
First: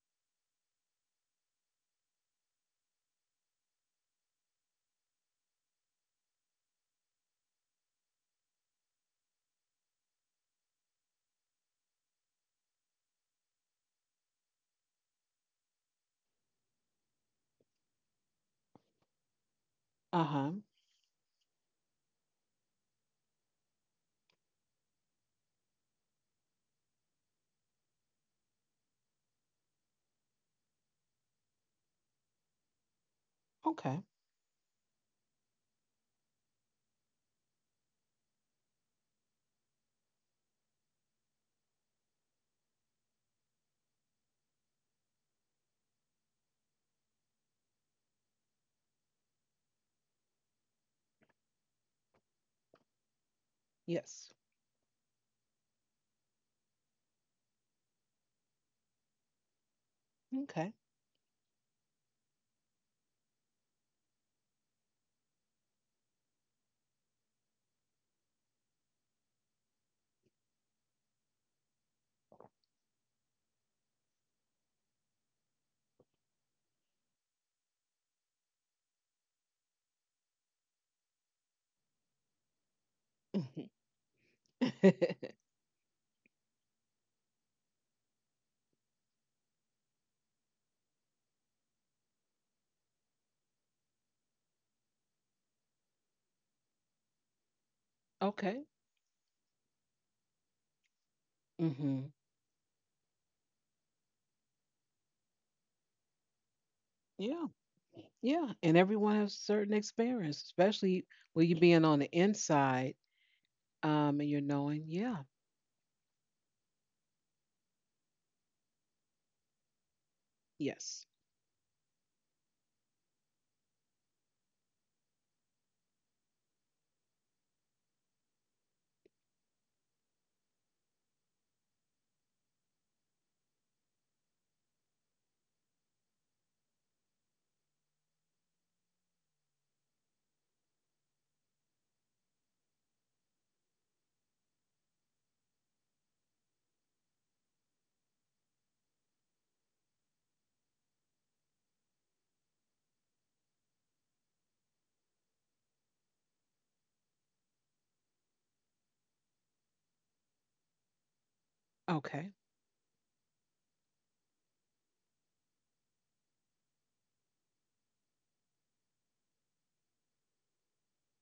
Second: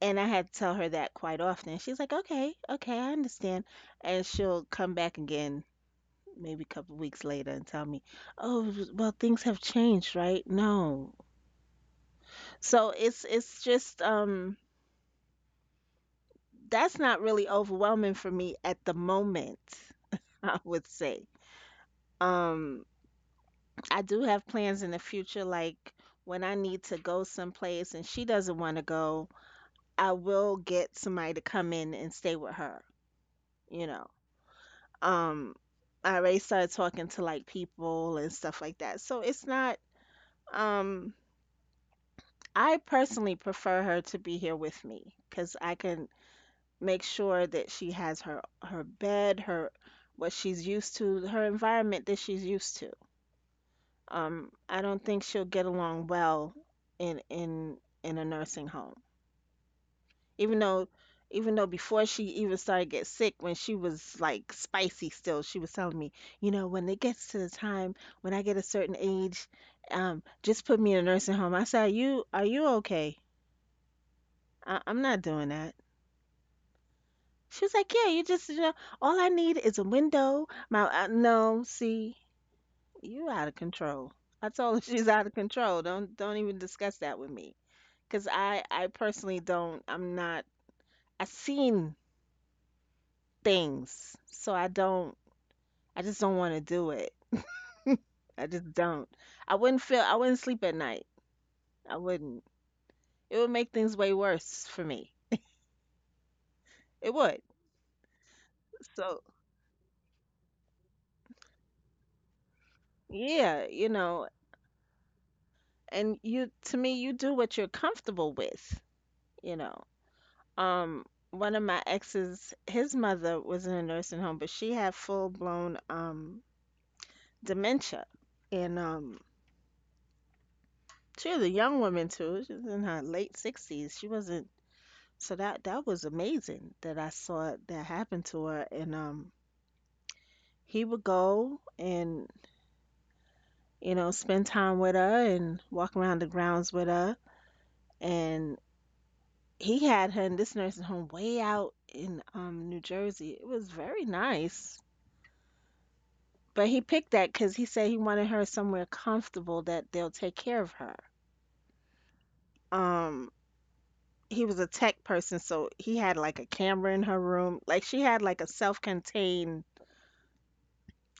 [SPEAKER 2] And I had to tell her that quite often. She's like, "Okay, okay, I understand." And she'll come back again maybe a couple weeks later and tell me, "Oh, well, things have changed, right?" No. So it's it's just um that's not really overwhelming for me at the moment,
[SPEAKER 1] Uh-huh.
[SPEAKER 2] I would say. Um I do have plans in the future, like when I need to go someplace and she doesn't want to go, I will get somebody to come in and stay with her, you
[SPEAKER 1] Okay.
[SPEAKER 2] know. um I already started talking to like people and stuff like that. So it's not um I personally prefer her to be here with me cuz I can make sure that she has her her bed, her what she's used to, her environment that she's used to.
[SPEAKER 1] Yes.
[SPEAKER 2] Um I don't think she'll get along well in in in a nursing home. Even
[SPEAKER 1] Okay.
[SPEAKER 2] though even though before she even started get sick, when she was like spicy still, she was telling me, you know, when it gets to the time, when I get a certain age, um, just put me in a nursing home. I said, you are, you okay? I- I'm not doing that. She was like, yeah, you just, you know, all I need is a window. My uh, no, see, you out of control. I told her she's out of control. don't don't even discuss that with me because i i personally don't. i'm not I am not, I seen things, so I don't. I just don't want to do it. I
[SPEAKER 1] Okay.
[SPEAKER 2] just don't. I wouldn't feel, I wouldn't sleep at night. I
[SPEAKER 1] Hmm.
[SPEAKER 2] wouldn't. It would make things way worse for me. It would.
[SPEAKER 1] Yeah. Yeah. And everyone
[SPEAKER 2] So,
[SPEAKER 1] has certain experience, especially with you being on the inside,
[SPEAKER 2] yeah, you
[SPEAKER 1] um,
[SPEAKER 2] know,
[SPEAKER 1] and you're knowing, yeah,
[SPEAKER 2] and you, to me, you do what you're comfortable with, you know.
[SPEAKER 1] yes.
[SPEAKER 2] Um, one of my exes, his mother was in a nursing home, but she had full blown um dementia. And um she was a young woman too. She was in her late sixties. She wasn't so that that was amazing that I saw that happen to her, and um he would go and, you know, spend time with her and walk around the grounds with her. And he had her in this nursing home way out in um New Jersey. It was very nice, but he picked that because he said he wanted her somewhere comfortable that they'll take care of her.
[SPEAKER 1] Okay.
[SPEAKER 2] um he was a tech person, so he had like a camera in her room. Like she had like a self-contained,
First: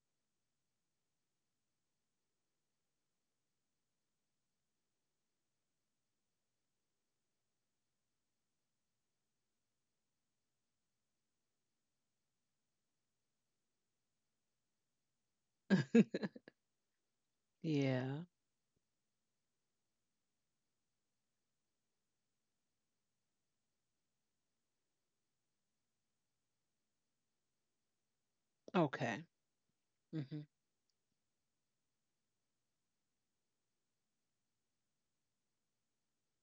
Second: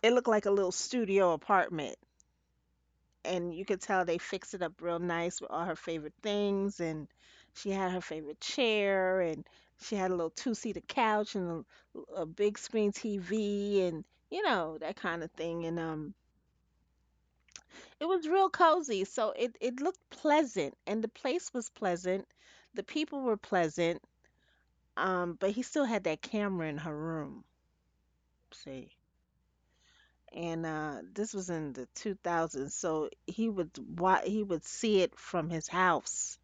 [SPEAKER 2] it looked like a little studio apartment, and you could tell they fixed it up real nice with all her favorite things. And she had her favorite chair, and she had a little two-seater couch, and a, a big screen T V, and you know that kind of thing. And um it
[SPEAKER 1] Yeah.
[SPEAKER 2] was real cozy, so it it looked pleasant, and the place was pleasant, the people were pleasant. Um but he still had that camera in her room, see.
[SPEAKER 1] Okay. Hmm.
[SPEAKER 2] And uh this was in the two thousands, so he would wa- he would see it from his house.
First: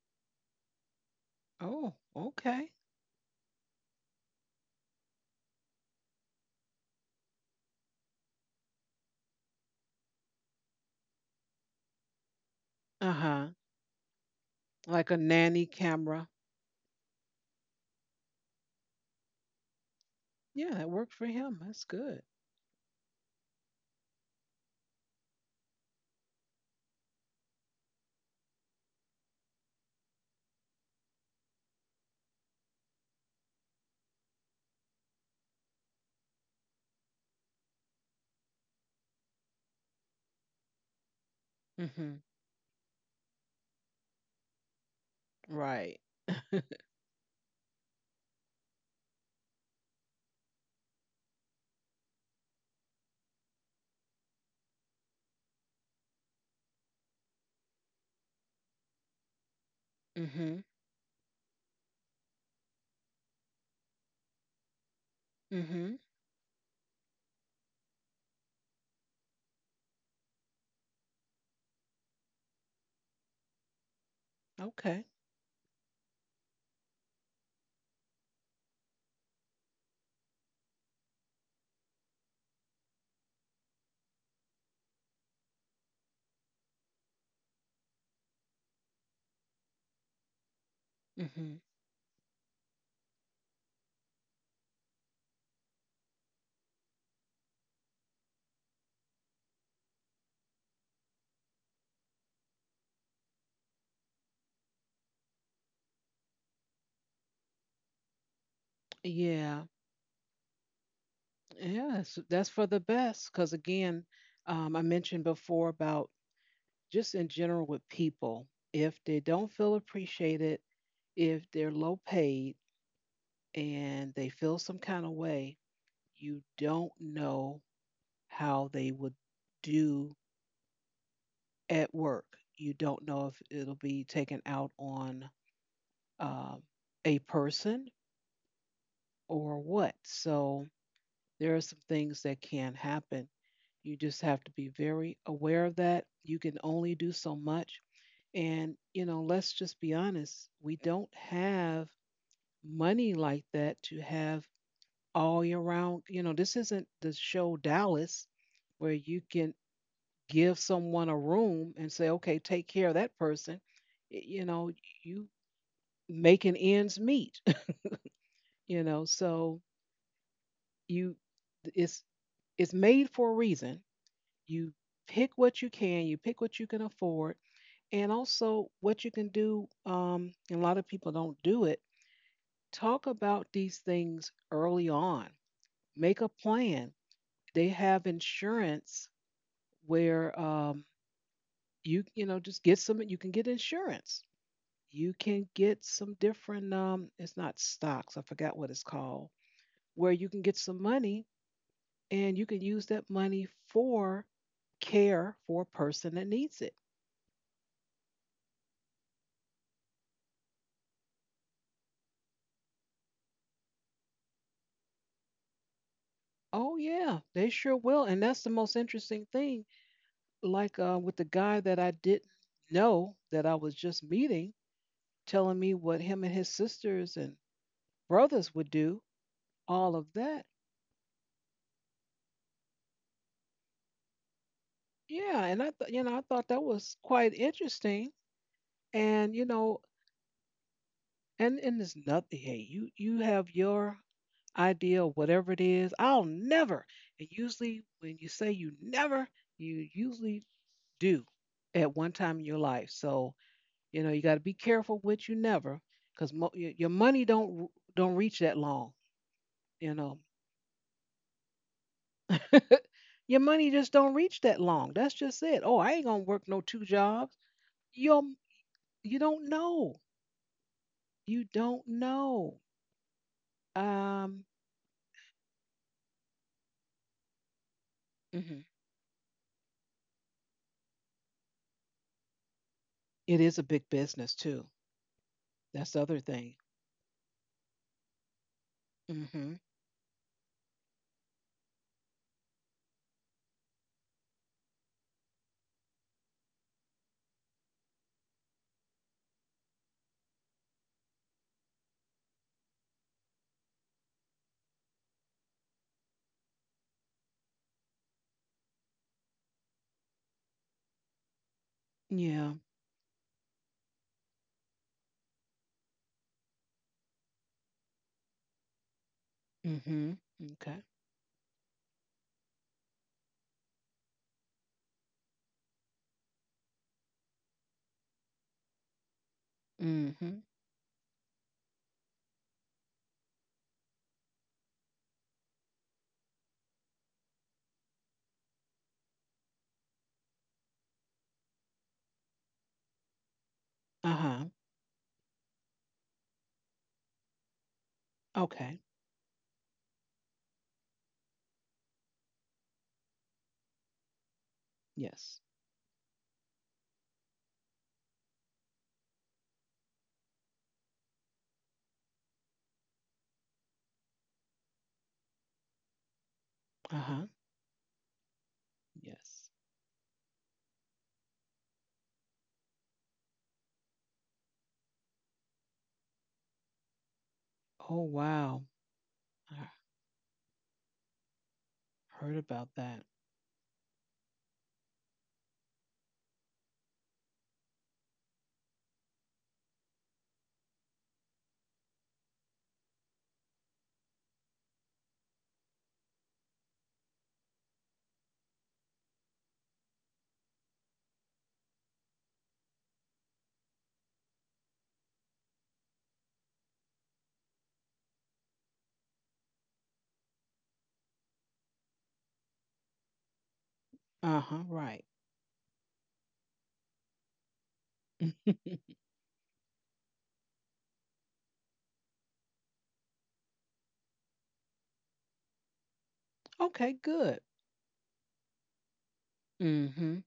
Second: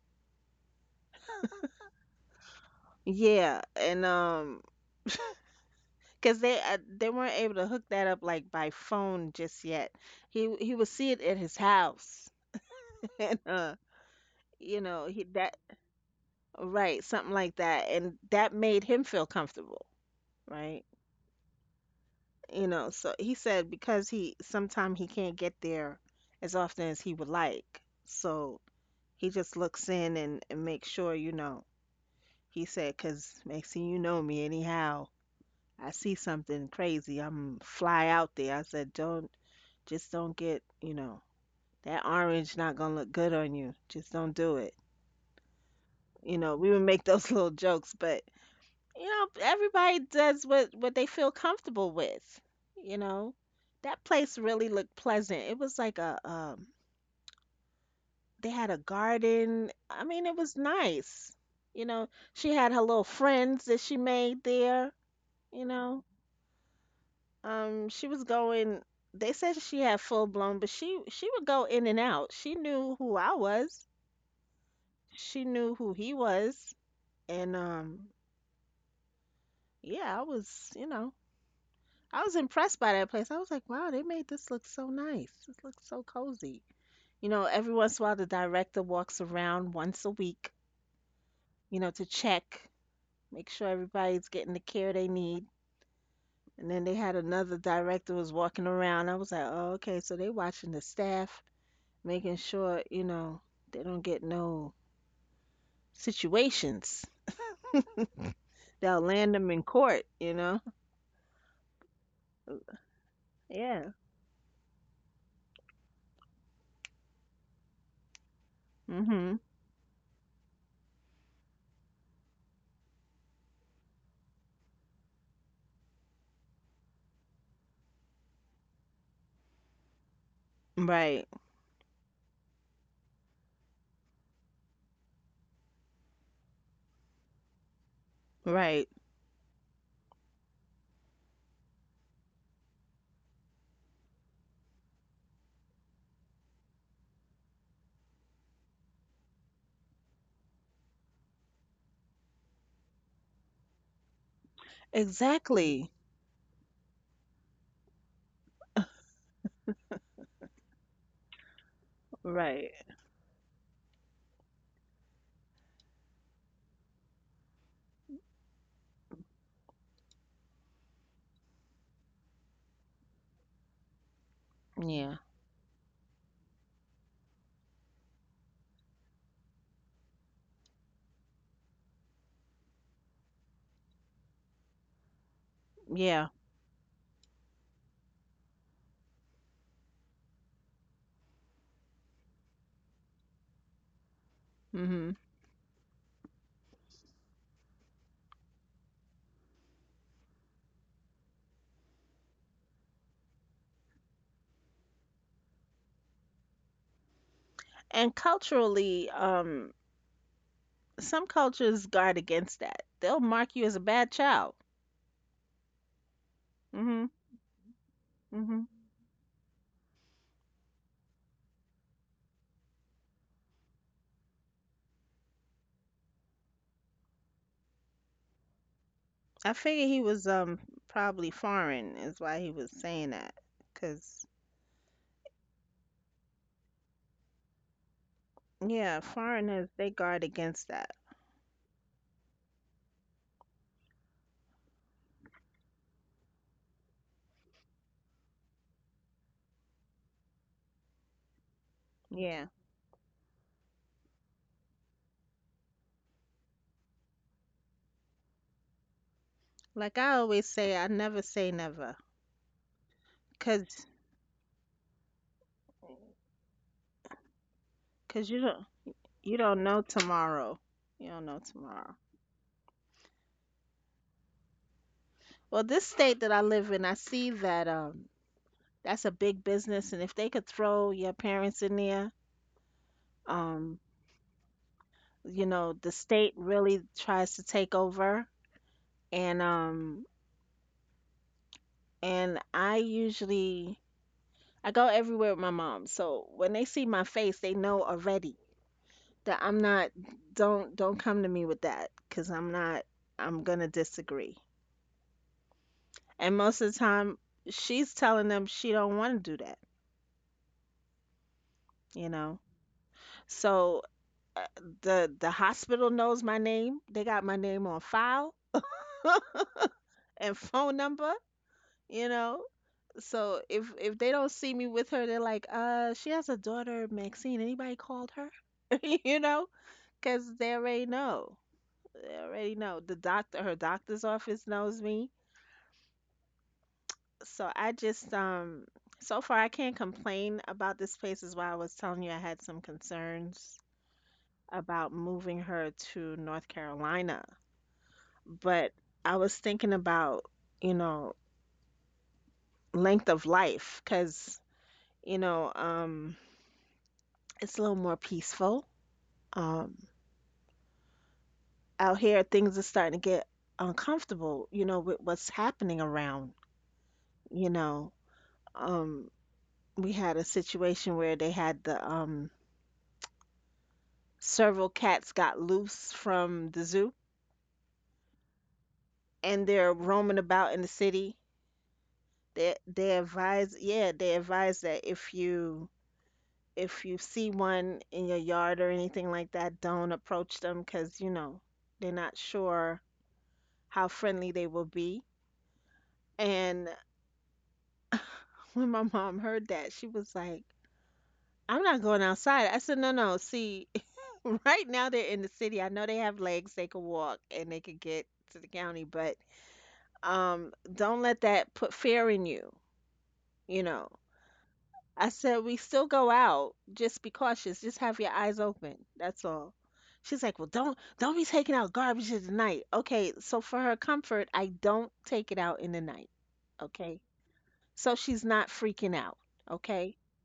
[SPEAKER 1] Oh, okay.
[SPEAKER 2] Yeah, and um, because they uh, they weren't able to hook that up like by phone just yet. He he would see it at his house,
[SPEAKER 1] Uh
[SPEAKER 2] and
[SPEAKER 1] huh.
[SPEAKER 2] uh, you know,
[SPEAKER 1] Like a
[SPEAKER 2] he that,
[SPEAKER 1] nanny camera.
[SPEAKER 2] right, something like that, and that made him feel comfortable,
[SPEAKER 1] Yeah,
[SPEAKER 2] right?
[SPEAKER 1] that worked for him. That's good.
[SPEAKER 2] You know, so he said because he sometimes he can't get there as often as he would like, so he just looks in and, and makes sure, you know. He said, "Cause next thing you know me anyhow." I see something crazy, I'm fly out there. I said, don't, just don't get, you know, that
[SPEAKER 1] Hmm.
[SPEAKER 2] orange not gonna look good on you. Just don't do it.
[SPEAKER 1] Right.
[SPEAKER 2] You know, we would make those little jokes. But you know, everybody does what what they feel comfortable with. You know, that place really looked pleasant. It was like a um, they had a garden. I mean, it was
[SPEAKER 1] Hmm.
[SPEAKER 2] nice. You know, she had her little friends that she made there. You
[SPEAKER 1] Hmm.
[SPEAKER 2] know, Um, she was going. They said she had full blown, but she she would go in and out. She knew who I was.
[SPEAKER 1] Okay.
[SPEAKER 2] She knew who he was, and um, yeah, I was, you know, I was impressed by that place. I was like, wow, they made this look so nice. This looks so cozy. You know, every once in a while, the director walks around once a week,
[SPEAKER 1] Hmm.
[SPEAKER 2] you know, to check, make sure everybody's getting the care they need. And then they had another director was walking around. I was like, oh, okay, so they watching the staff, making sure, you know, they don't get no situations that'll land them in
[SPEAKER 1] Yeah.
[SPEAKER 2] court. You know.
[SPEAKER 1] Yeah. That's, that's for the best. Because
[SPEAKER 2] Yeah.
[SPEAKER 1] again, um, I mentioned before about just in general with people, if they
[SPEAKER 2] Mhm.
[SPEAKER 1] don't feel appreciated, if they're low paid and they feel some kind of way, you don't know how they would do
[SPEAKER 2] Right.
[SPEAKER 1] at work. You don't know if it'll be taken out on um, a person
[SPEAKER 2] Right.
[SPEAKER 1] or what. So there are some things that can happen. You just have to be very aware of that. You can only do so much. And, you know, let's just be honest, we don't have money like that to have all year
[SPEAKER 2] Exactly.
[SPEAKER 1] round. You know, this isn't the show Dallas where you can give someone a room and say, okay,
[SPEAKER 2] Right.
[SPEAKER 1] take care of that person. Y- You know, you making ends meet, you know, so you, it's, it's made for a reason. You
[SPEAKER 2] Yeah.
[SPEAKER 1] pick what you can, you pick what you can afford, and also what you can do. Um, and a lot of people don't do it, talk about these things early on. Make
[SPEAKER 2] Yeah.
[SPEAKER 1] a plan. They have insurance where um, you you know just get some. You can get insurance.
[SPEAKER 2] Mhm.
[SPEAKER 1] You can get some different. Um, it's not stocks. I forgot what it's called. Where you can get some money and you can use that money for care for a person that needs it.
[SPEAKER 2] And culturally, um, some cultures guard against that. They'll mark you as a bad child.
[SPEAKER 1] Oh
[SPEAKER 2] Mhm.
[SPEAKER 1] yeah, they sure will. And that's the
[SPEAKER 2] Mhm.
[SPEAKER 1] most interesting thing. Like uh, with the guy that I didn't know that I was just meeting telling me what him and his sisters and brothers would do,
[SPEAKER 2] I figure
[SPEAKER 1] all
[SPEAKER 2] he
[SPEAKER 1] of
[SPEAKER 2] was
[SPEAKER 1] that.
[SPEAKER 2] um probably foreign is why he was saying that. 'Cause
[SPEAKER 1] Yeah, and I thought you know I thought that was quite interesting,
[SPEAKER 2] yeah,
[SPEAKER 1] and you
[SPEAKER 2] foreigners they
[SPEAKER 1] know,
[SPEAKER 2] guard against that.
[SPEAKER 1] and and there's nothing. Hey, you you have your idea of whatever it is. I'll never. And usually, when you say you never, you usually do at one time in
[SPEAKER 2] Yeah.
[SPEAKER 1] your life. So you know you got to be careful with you never, because mo- y- your money don't r- don't reach that long. You
[SPEAKER 2] Like I
[SPEAKER 1] know,
[SPEAKER 2] always say, I never say never,
[SPEAKER 1] your money
[SPEAKER 2] cause
[SPEAKER 1] just don't reach that long. That's just it. Oh, I ain't gonna work no two jobs. You're
[SPEAKER 2] cause you don't
[SPEAKER 1] you
[SPEAKER 2] you
[SPEAKER 1] don't
[SPEAKER 2] don't know
[SPEAKER 1] know.
[SPEAKER 2] tomorrow. You don't know
[SPEAKER 1] You don't
[SPEAKER 2] tomorrow.
[SPEAKER 1] know. Um,
[SPEAKER 2] Well, this state that I live in, I see that um
[SPEAKER 1] hmm
[SPEAKER 2] that's a big business, and if they could throw your parents in there,
[SPEAKER 1] it is a
[SPEAKER 2] um
[SPEAKER 1] big business too.
[SPEAKER 2] you know the
[SPEAKER 1] That's the other
[SPEAKER 2] state
[SPEAKER 1] thing.
[SPEAKER 2] really tries to take over, and
[SPEAKER 1] hmm
[SPEAKER 2] um and I usually I go everywhere with my mom, so when they see my face, they know already that I'm not, don't don't come to me with that cuz I'm not, I'm going to disagree. And most of the time she's telling them she don't want to do that, you know.
[SPEAKER 1] Yeah.
[SPEAKER 2] So uh, the the hospital knows my name. They got my name on file
[SPEAKER 1] Mm-hmm.
[SPEAKER 2] and phone
[SPEAKER 1] Okay.
[SPEAKER 2] number, you know. So if if they don't see me with her, they're like, "Uh, she has a daughter, Maxine. Anybody called her?" You know, cause
[SPEAKER 1] hmm
[SPEAKER 2] they already know. They already know. The doctor, her doctor's office knows me. So I just um so far I can't complain about this place is why I was telling you I had some concerns
[SPEAKER 1] Uh huh.
[SPEAKER 2] about moving her to North Carolina. But
[SPEAKER 1] Okay.
[SPEAKER 2] I was thinking about, you know, length of life, 'cause, you
[SPEAKER 1] Yes.
[SPEAKER 2] know, um it's a little more peaceful. Um Out here things are starting to get uncomfortable, you know, with what's happening around,
[SPEAKER 1] Uh huh.
[SPEAKER 2] you know. Um
[SPEAKER 1] Yes.
[SPEAKER 2] we had a situation where they had the um several cats got loose from the zoo
[SPEAKER 1] Oh wow.
[SPEAKER 2] and
[SPEAKER 1] I
[SPEAKER 2] they're roaming about in the city.
[SPEAKER 1] heard
[SPEAKER 2] They
[SPEAKER 1] about
[SPEAKER 2] they
[SPEAKER 1] that.
[SPEAKER 2] advise, yeah, they advise that if you, if you see one in your yard or anything like that, don't approach them because you know they're not sure how friendly they will be. And when my mom heard that, she was like, "I'm not going outside." I said, "No, no. See, right now they're in the city. I know they have legs, they can walk, and they could get to the county, but." Um, don't let that put fear in you. You know,
[SPEAKER 1] Uh huh. Right.
[SPEAKER 2] I said, we still go out. Just be cautious. Just have your eyes open. That's all. She's like, well, don't don't be taking out garbage in the night. Okay, so for her comfort, I don't take it out in the night.
[SPEAKER 1] Okay.
[SPEAKER 2] Okay,
[SPEAKER 1] Good.
[SPEAKER 2] so she's not freaking out. Okay,
[SPEAKER 1] hmm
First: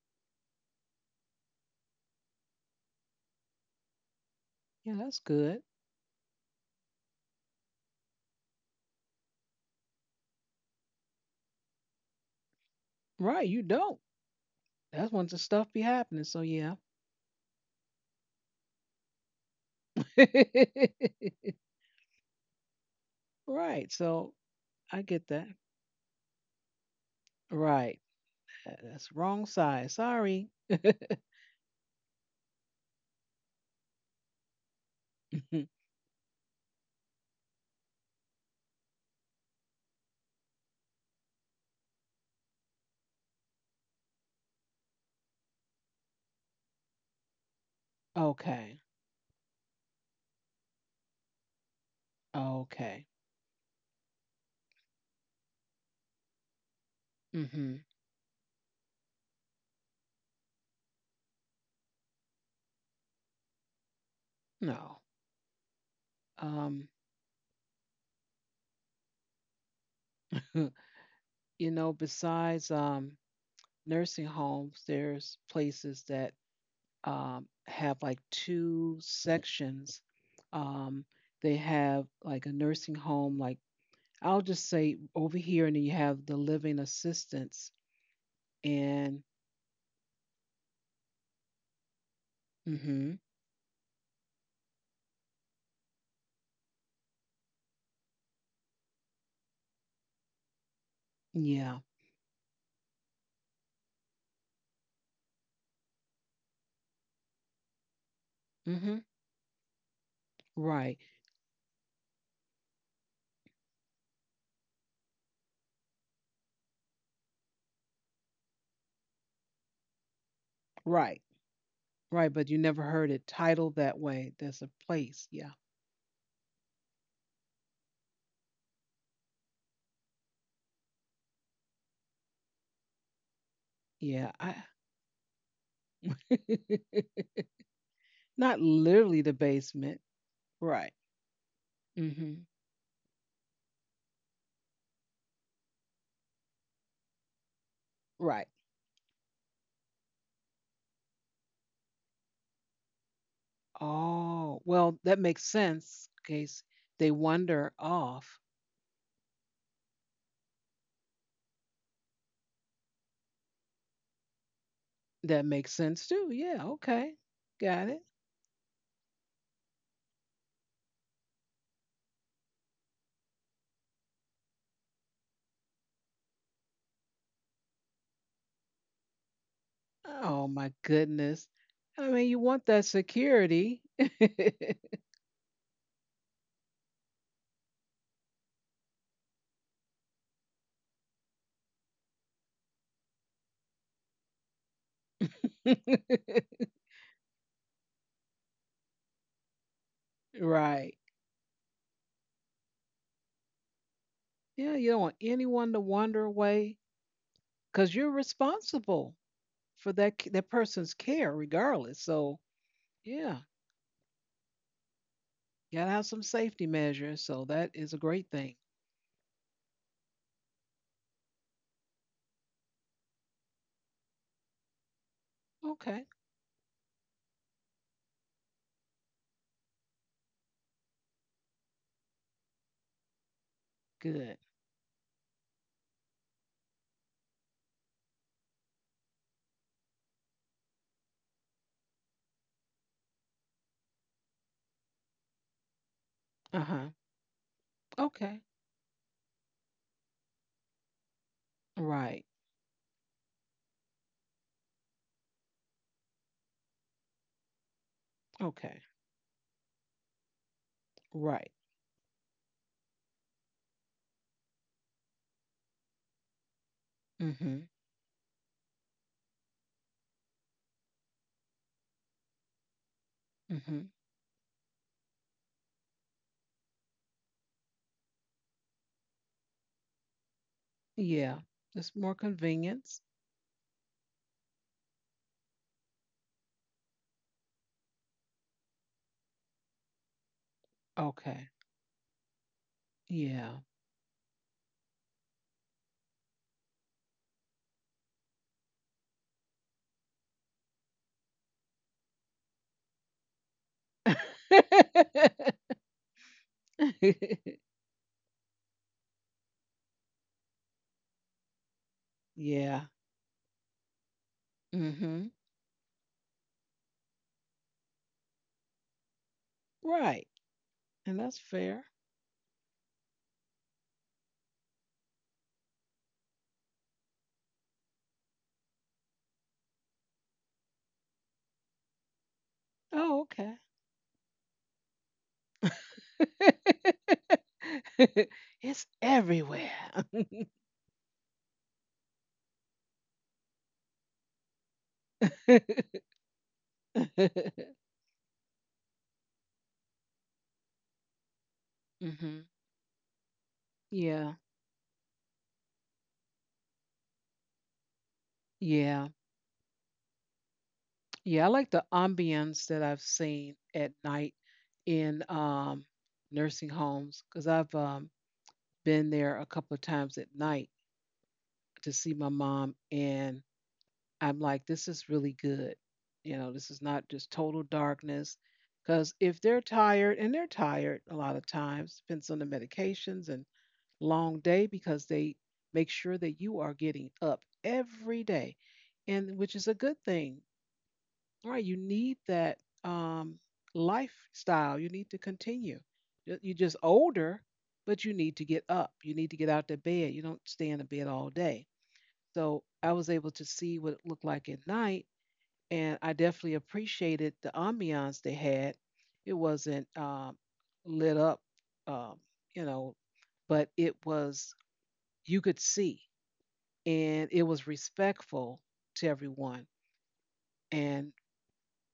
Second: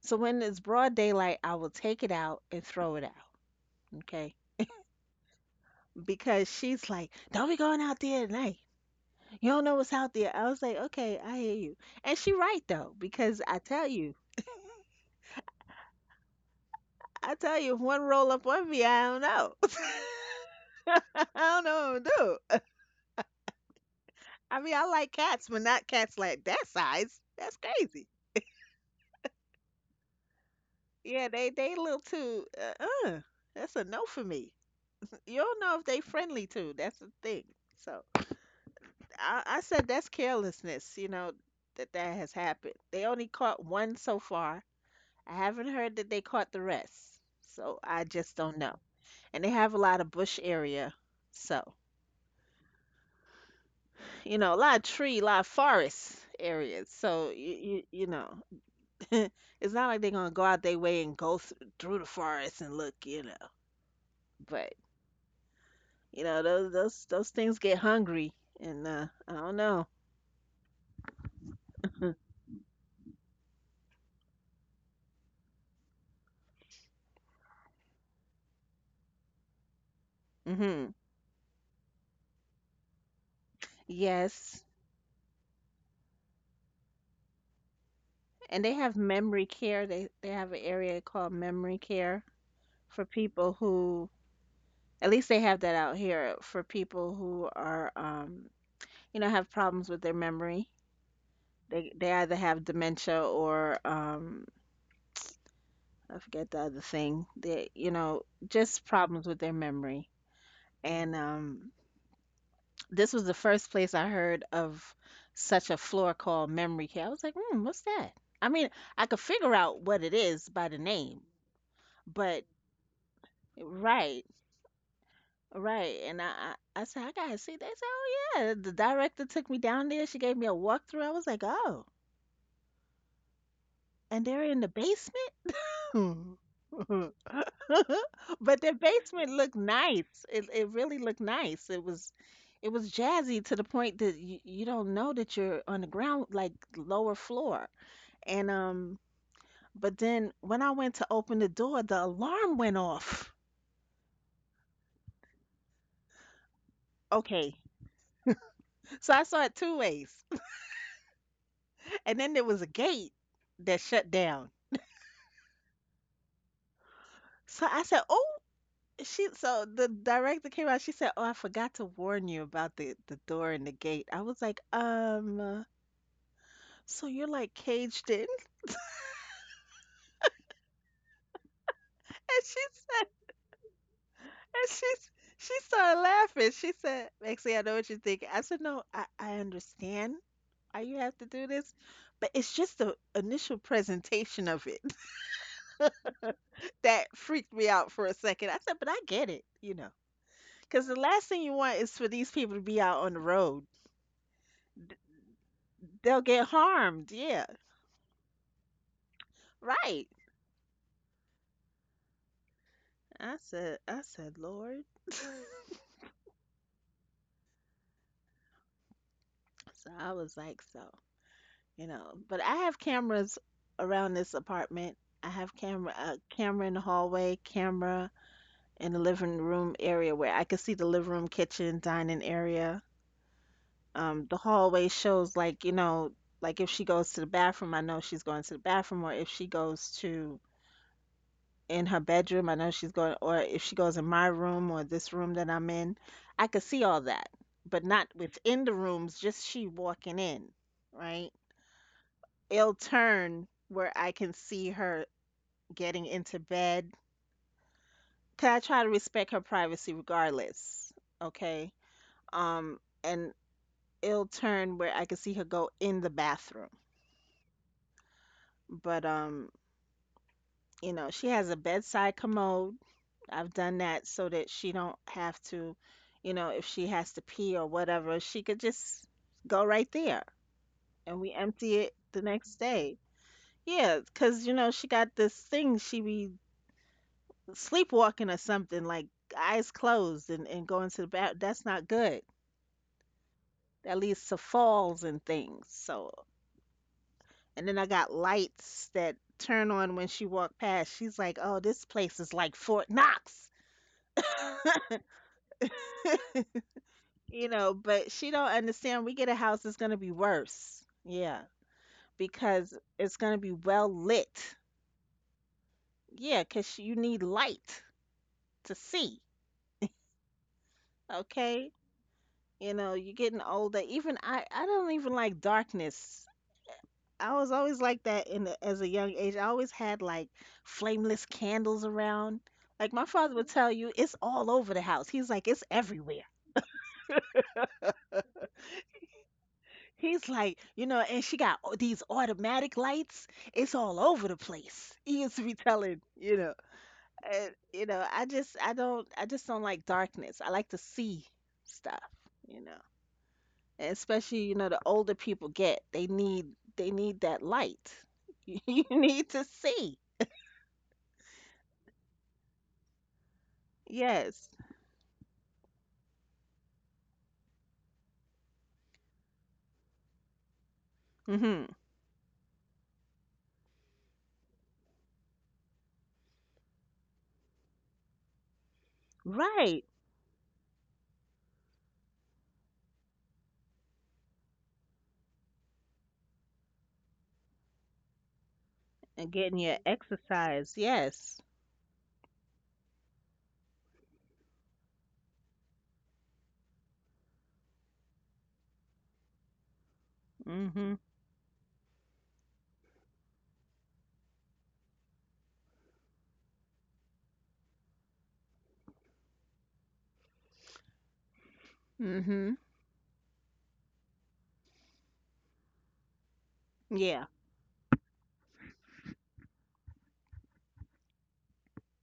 [SPEAKER 2] so when it's broad daylight, I will take it out and throw it out. Okay,
[SPEAKER 1] Yeah, that's good.
[SPEAKER 2] because she's like, don't be going out there at night. You don't know what's out there. I was like, okay, I hear you. And she right though, because
[SPEAKER 1] Right.
[SPEAKER 2] I
[SPEAKER 1] You
[SPEAKER 2] tell
[SPEAKER 1] don't.
[SPEAKER 2] you,
[SPEAKER 1] That's when the stuff be happening. So yeah.
[SPEAKER 2] I tell you, if one roll up on me, I don't know. I don't know what I'm gonna do.
[SPEAKER 1] Right. So
[SPEAKER 2] I mean, I
[SPEAKER 1] I
[SPEAKER 2] like
[SPEAKER 1] get that.
[SPEAKER 2] cats, but not cats like that size. That's
[SPEAKER 1] Right.
[SPEAKER 2] crazy.
[SPEAKER 1] That- That's wrong side. Sorry.
[SPEAKER 2] Yeah, they they a little too. Uh, uh, that's a no for me. You don't know if they friendly too. That's the thing. So I, I said that's carelessness. You know that that has happened. They only caught one so far. I haven't heard that they caught the rest. So I just don't know.
[SPEAKER 1] Okay.
[SPEAKER 2] And they have a lot of bush area. So,
[SPEAKER 1] Okay.
[SPEAKER 2] you know, a lot of tree, a lot of forest areas. So, you,
[SPEAKER 1] Mm-hmm.
[SPEAKER 2] you, you know, it's not like they're going to go out their way and go th- through the forest and look, you know. But,
[SPEAKER 1] No.
[SPEAKER 2] you know, those
[SPEAKER 1] Um,
[SPEAKER 2] those those things get hungry, and uh I don't know.
[SPEAKER 1] you know, besides um nursing homes, there's places that um have like two sections.
[SPEAKER 2] Mhm.
[SPEAKER 1] Um, they have like a nursing home, like I'll
[SPEAKER 2] Yes.
[SPEAKER 1] just say over here, and then you have the living assistance.
[SPEAKER 2] And they have
[SPEAKER 1] And
[SPEAKER 2] memory care. They they have an area called memory care for
[SPEAKER 1] Mhm.
[SPEAKER 2] people who, at least they have that out here for people who are um you know have problems with their memory.
[SPEAKER 1] Yeah.
[SPEAKER 2] they they either have dementia or um I forget the other thing. They, you know, just
[SPEAKER 1] Mhm.
[SPEAKER 2] problems with their memory.
[SPEAKER 1] Right.
[SPEAKER 2] And um this was the first place I heard of such a floor called memory care. I was like, hmm, what's that? I mean, I could figure out what it is by the name,
[SPEAKER 1] Right. Right,
[SPEAKER 2] but
[SPEAKER 1] but you never heard it titled that
[SPEAKER 2] right,
[SPEAKER 1] way. There's a place. Yeah.
[SPEAKER 2] right. And I I, I said I gotta see. They said, oh yeah. The director took me down there. She gave me a walkthrough. I was like, oh, and
[SPEAKER 1] Yeah.
[SPEAKER 2] they're in the
[SPEAKER 1] I
[SPEAKER 2] basement. Hmm. But
[SPEAKER 1] Not
[SPEAKER 2] their
[SPEAKER 1] literally
[SPEAKER 2] basement
[SPEAKER 1] the
[SPEAKER 2] looked
[SPEAKER 1] basement.
[SPEAKER 2] nice. It it really
[SPEAKER 1] Right.
[SPEAKER 2] looked nice. It was,
[SPEAKER 1] Mhm.
[SPEAKER 2] it was jazzy to the point that you, you don't know that you're on the ground, like lower floor. And
[SPEAKER 1] Right.
[SPEAKER 2] um, but then when I went to open the door, the alarm went off.
[SPEAKER 1] Oh, well, that makes sense. In case they
[SPEAKER 2] Okay.
[SPEAKER 1] wander off,
[SPEAKER 2] So I saw it two ways. And then there was a gate that shut down.
[SPEAKER 1] that makes sense too. Yeah, okay.
[SPEAKER 2] So I
[SPEAKER 1] Got
[SPEAKER 2] said,
[SPEAKER 1] it.
[SPEAKER 2] "Oh, she." So the director came out. She said, "Oh, I forgot to warn you about the the door and the gate." I was like, um. So you're like caged in?
[SPEAKER 1] Oh my goodness. I mean,
[SPEAKER 2] And
[SPEAKER 1] you
[SPEAKER 2] she
[SPEAKER 1] want that
[SPEAKER 2] said,
[SPEAKER 1] security.
[SPEAKER 2] and she s- she started laughing. She said, Maxie, I know what you're thinking. I said, No, I, I understand why you have to do this, but it's just the initial presentation of it that freaked me out for a second. I said, But I get it, you know, because the
[SPEAKER 1] Right.
[SPEAKER 2] last thing you want is for these people to be out on the road.
[SPEAKER 1] Yeah, you don't want anyone to
[SPEAKER 2] They'll
[SPEAKER 1] wander
[SPEAKER 2] get
[SPEAKER 1] away
[SPEAKER 2] harmed. Yeah,
[SPEAKER 1] because you're responsible for
[SPEAKER 2] right.
[SPEAKER 1] that c- that person's care, regardless. So
[SPEAKER 2] I
[SPEAKER 1] yeah,
[SPEAKER 2] said, I said, Lord.
[SPEAKER 1] you gotta have some safety measures. So that is a great thing.
[SPEAKER 2] So I was like, so. You know. But I have cameras around this apartment. I have camera
[SPEAKER 1] Okay,
[SPEAKER 2] a camera in the hallway, camera in the living room area where I can see the living room, kitchen, dining area. Um, the
[SPEAKER 1] good.
[SPEAKER 2] hallway shows like, you know, like if she goes to the bathroom, I know she's going to the bathroom, or if she goes to in her bedroom, I know she's going, or if she goes in my room or this room that I'm in, I could
[SPEAKER 1] Uh
[SPEAKER 2] see
[SPEAKER 1] huh.
[SPEAKER 2] all that, but not
[SPEAKER 1] Okay.
[SPEAKER 2] within the rooms, just she walking in, right?
[SPEAKER 1] Right.
[SPEAKER 2] It'll turn where I can see her getting into bed. 'Cause I try to
[SPEAKER 1] Okay.
[SPEAKER 2] respect her privacy regardless.
[SPEAKER 1] Right.
[SPEAKER 2] Okay. Um, and it'll turn where I can see her go in the bathroom.
[SPEAKER 1] Mm-hmm.
[SPEAKER 2] But um, you know, she has a bedside commode. I've done
[SPEAKER 1] Mm-hmm.
[SPEAKER 2] that so that she don't have to, you know, if she has to pee or whatever, she could just go right there, and we
[SPEAKER 1] Yeah.
[SPEAKER 2] empty it
[SPEAKER 1] It's
[SPEAKER 2] the
[SPEAKER 1] more
[SPEAKER 2] next day.
[SPEAKER 1] convenience.
[SPEAKER 2] Yeah, 'cause you know, she got this thing, she be sleepwalking or something, like, eyes closed, and, and going to the bath.
[SPEAKER 1] Okay.
[SPEAKER 2] That's not good.
[SPEAKER 1] Yeah.
[SPEAKER 2] That leads to falls and things, so and then I got lights that turn on when she walked past. She's like, "Oh, this place is like Fort Knox." you know but she don't understand, we get a house that's going to be worse. Yeah, because
[SPEAKER 1] Yeah.
[SPEAKER 2] it's going to be well lit.
[SPEAKER 1] Mm-hmm.
[SPEAKER 2] Yeah, because you need light to see.
[SPEAKER 1] Right. And that's
[SPEAKER 2] Okay.
[SPEAKER 1] fair.
[SPEAKER 2] you know you're getting older. Even i i don't even like darkness. I was always like that, in the, as a young age. I always had, like, flameless candles around. Like, my
[SPEAKER 1] Oh,
[SPEAKER 2] father would
[SPEAKER 1] okay.
[SPEAKER 2] tell you, it's all over the house. He's like, "It's everywhere."
[SPEAKER 1] It's everywhere.
[SPEAKER 2] He's like, you know, and she got au- these automatic lights. It's all over the place. He used to be telling, you know, And, you know, I just, I don't, I just don't like darkness. I like to see stuff, you
[SPEAKER 1] hmm
[SPEAKER 2] know, and especially, you
[SPEAKER 1] Yeah,
[SPEAKER 2] know, the older people get, they need, they need that light. You
[SPEAKER 1] yeah,
[SPEAKER 2] need to see.
[SPEAKER 1] yeah. I like the ambience that I've seen at night
[SPEAKER 2] Yes.
[SPEAKER 1] in um, nursing homes because I've um, been there a couple of times at night
[SPEAKER 2] Mm-hmm.
[SPEAKER 1] to see my mom, and I'm like, this is really good. You know, this is not just total darkness. Because if they're
[SPEAKER 2] Right.
[SPEAKER 1] tired, and they're tired a lot of times, depends on the medications and. Long day because they make sure that you are getting up every day,
[SPEAKER 2] And
[SPEAKER 1] and
[SPEAKER 2] getting
[SPEAKER 1] which is
[SPEAKER 2] your
[SPEAKER 1] a good thing,
[SPEAKER 2] exercise. Yes.
[SPEAKER 1] right? You need that um, lifestyle. You need to continue. You- You're just older, but you need to get up. You need to get out the bed. You don't stay in the
[SPEAKER 2] Mhm.
[SPEAKER 1] bed all day. So I was able to see what it looked like at night, and I definitely appreciated the ambiance they had. It wasn't um, lit up, um,
[SPEAKER 2] Mhm.
[SPEAKER 1] you know, but it was you could see
[SPEAKER 2] Yeah.
[SPEAKER 1] and it was respectful to everyone and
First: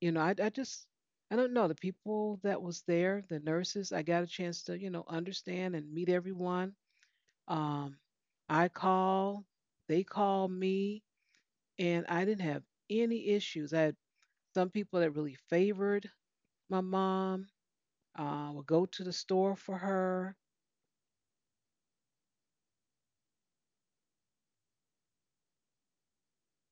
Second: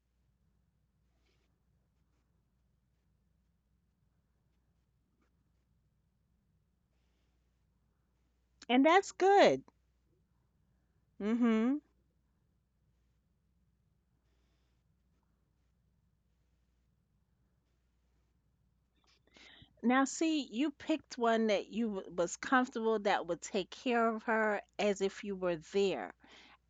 [SPEAKER 1] you know I, I just I don't know the people that was there the nurses I got a chance to you know understand and meet everyone um, I
[SPEAKER 2] And that's
[SPEAKER 1] call
[SPEAKER 2] good.
[SPEAKER 1] they call me
[SPEAKER 2] Mhm.
[SPEAKER 1] and I didn't have any issues I had some people that really favored my mom uh, would go to the store for
[SPEAKER 2] Now,
[SPEAKER 1] her
[SPEAKER 2] see, you picked one that you w- was comfortable that would take care of her as if you were there.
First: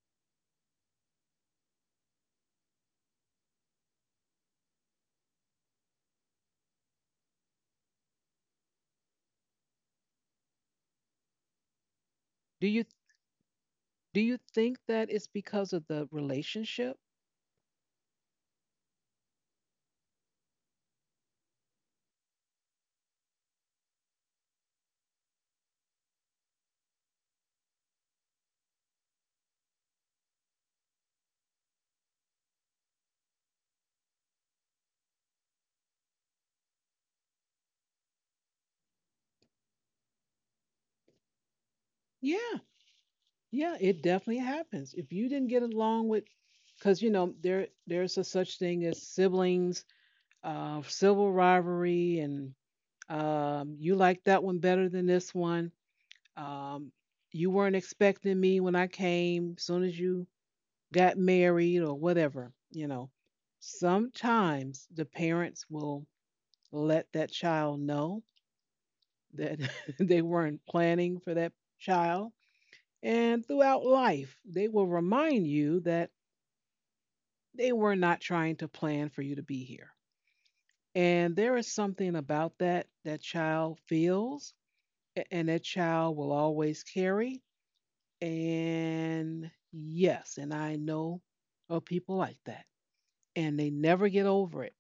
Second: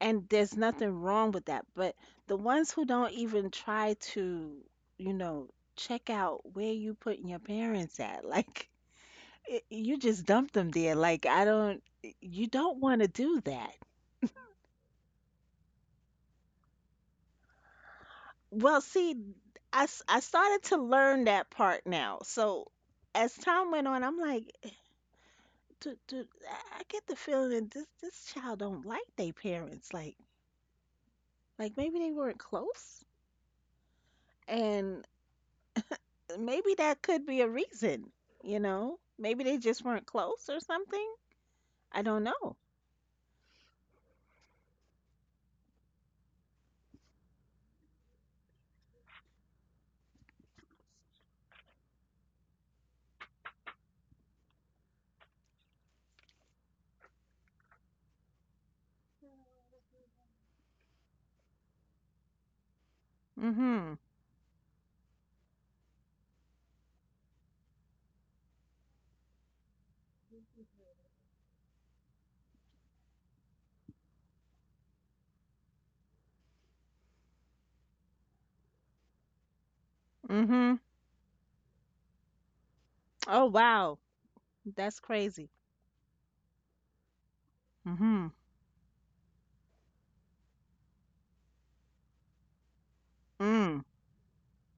[SPEAKER 2] And there's nothing wrong with that. But the ones who don't even try to, you know, check out where you putting your parents at, like, y- you just dump them there. Like I don't, you
[SPEAKER 1] do
[SPEAKER 2] don't
[SPEAKER 1] you
[SPEAKER 2] want to do that.
[SPEAKER 1] do you think that it's because of the relationship
[SPEAKER 2] Well, see, I, s- I started to learn that part now. So as time went on, I'm like, "Eh, dude, dude, I I get the feeling that this this child don't like their parents. Like, like maybe they weren't close, and maybe that could be a reason. You know, maybe they just weren't close or something. I don't
[SPEAKER 1] yeah.
[SPEAKER 2] know."
[SPEAKER 1] Yeah, it definitely happens. If you didn't get along with, because you know there there's a such thing as siblings, uh, civil rivalry, and um, you like that one better than this one. Um, you weren't expecting me when I came. Soon as you got married or whatever, you know.
[SPEAKER 2] Mm-hmm.
[SPEAKER 1] Sometimes the parents will let that child know that they weren't planning for that child. And throughout life, they will remind you that they were not trying to plan for you to be here.
[SPEAKER 2] Mm-hmm.
[SPEAKER 1] And there is something about that that
[SPEAKER 2] Oh,
[SPEAKER 1] child
[SPEAKER 2] wow,
[SPEAKER 1] feels
[SPEAKER 2] that's
[SPEAKER 1] and
[SPEAKER 2] crazy.
[SPEAKER 1] that child will always carry.
[SPEAKER 2] Mm-hmm.
[SPEAKER 1] And yes, and I know of people like that, and they
[SPEAKER 2] Mm.
[SPEAKER 1] never get over it.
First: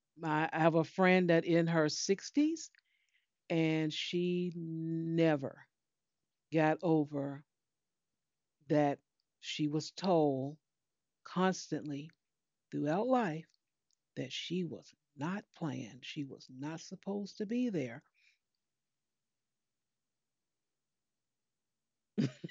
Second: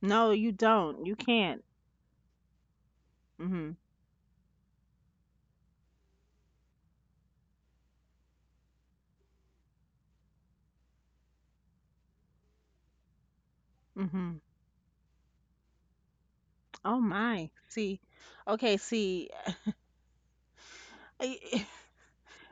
[SPEAKER 2] No,
[SPEAKER 1] I
[SPEAKER 2] you
[SPEAKER 1] have a
[SPEAKER 2] don't. You
[SPEAKER 1] friend that
[SPEAKER 2] can't.
[SPEAKER 1] in her sixties,
[SPEAKER 2] Mm-hmm.
[SPEAKER 1] and she never got over that she was told constantly throughout life that
[SPEAKER 2] Mm-hmm.
[SPEAKER 1] she was not planned. She was not
[SPEAKER 2] Oh
[SPEAKER 1] supposed to
[SPEAKER 2] my.
[SPEAKER 1] be
[SPEAKER 2] See,
[SPEAKER 1] there.
[SPEAKER 2] okay, see, I-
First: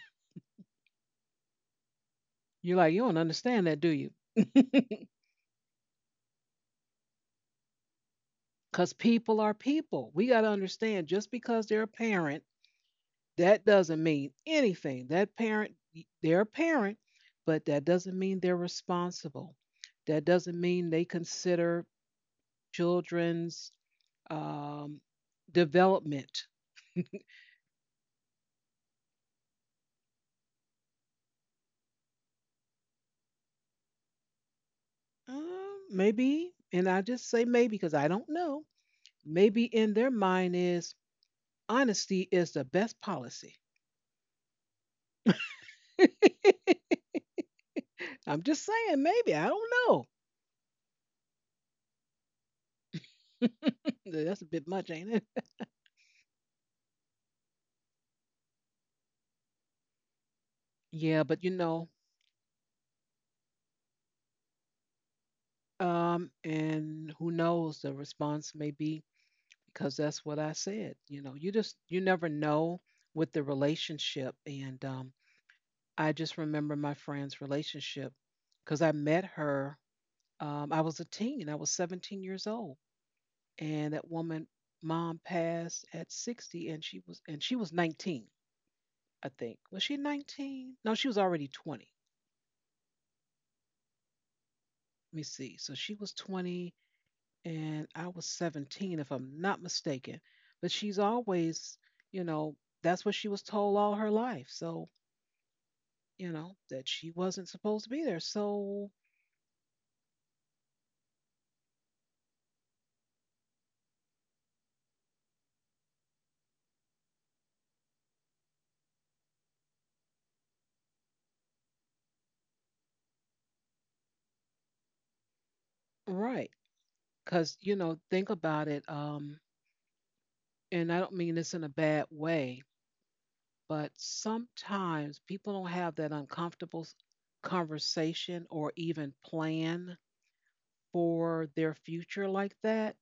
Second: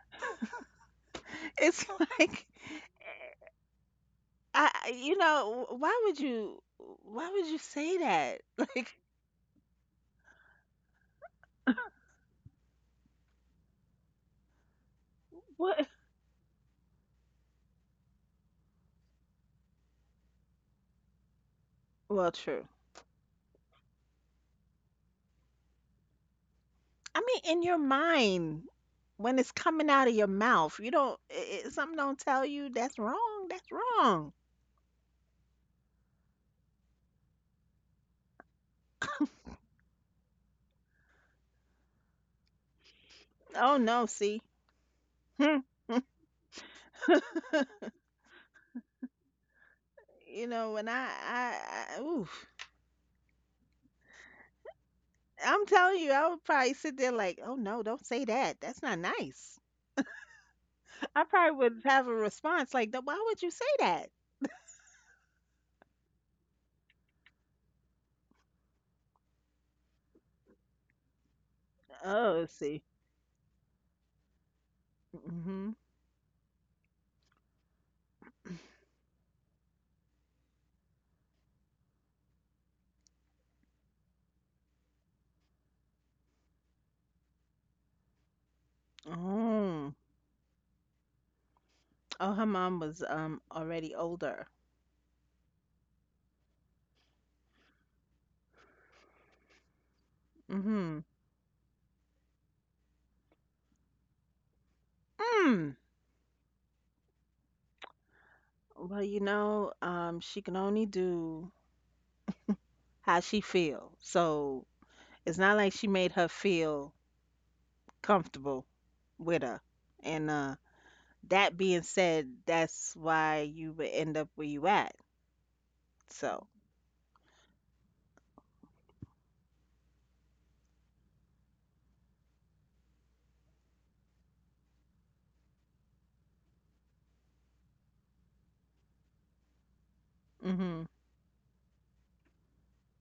[SPEAKER 2] it's like
[SPEAKER 1] You're like, you don't understand that, do you?
[SPEAKER 2] I, I- you know, wh- why would you, why would you say that?
[SPEAKER 1] Because
[SPEAKER 2] Like,
[SPEAKER 1] people are people. We got to understand just because they're a parent, that doesn't mean anything. That parent,
[SPEAKER 2] what?
[SPEAKER 1] they're a parent, but that doesn't mean they're responsible. That doesn't mean they consider
[SPEAKER 2] Well, true.
[SPEAKER 1] children's um, development.
[SPEAKER 2] I mean, in your mind, when it's coming out of your mouth, you don't, i i- something don't tell you that's wrong. That's wrong.
[SPEAKER 1] Uh, maybe, and I just say maybe because I don't know. Maybe in their mind is honesty is the best policy.
[SPEAKER 2] Oh, no, see. Hmm.
[SPEAKER 1] I'm just saying, maybe I don't know.
[SPEAKER 2] You know, when I, I, I, oof.
[SPEAKER 1] That's a bit much, ain't it?
[SPEAKER 2] I'm telling you, I would probably sit there like, "Oh, no, don't say that. That's not nice."
[SPEAKER 1] Yeah,
[SPEAKER 2] I
[SPEAKER 1] but you
[SPEAKER 2] probably would
[SPEAKER 1] know,
[SPEAKER 2] have a response like, "Th- Why would you say that?"
[SPEAKER 1] um, and who knows the response may be because that's what I said. You know, you just you never
[SPEAKER 2] Oh, let's
[SPEAKER 1] know
[SPEAKER 2] see.
[SPEAKER 1] with the relationship, and um,
[SPEAKER 2] Mhm.
[SPEAKER 1] I just remember my friend's relationship because I met her. Um, I was a teen, I was seventeen years old, and that woman, mom, passed at sixty, and she was and she was nineteen. I think. Was
[SPEAKER 2] Oh.
[SPEAKER 1] she nineteen? No, she was already twenty.
[SPEAKER 2] Oh, her mom was um already older.
[SPEAKER 1] Let me see. So she was twenty and I was seventeen, if I'm not mistaken. But she's
[SPEAKER 2] Mhm.
[SPEAKER 1] always, you know, that's what she was told all her life. So,
[SPEAKER 2] Mm.
[SPEAKER 1] you know, that she wasn't supposed to be there. So,
[SPEAKER 2] Well, you know, um, she can only do how she feel. So it's not like she made her feel comfortable with her. And uh, that being said, that's why you would end up where you at. So.
[SPEAKER 1] right. Because, you know, think about it. Um, and I don't mean this in a bad way, but sometimes people don't have that uncomfortable s- conversation or even plan
[SPEAKER 2] Mhm.
[SPEAKER 1] for their future like that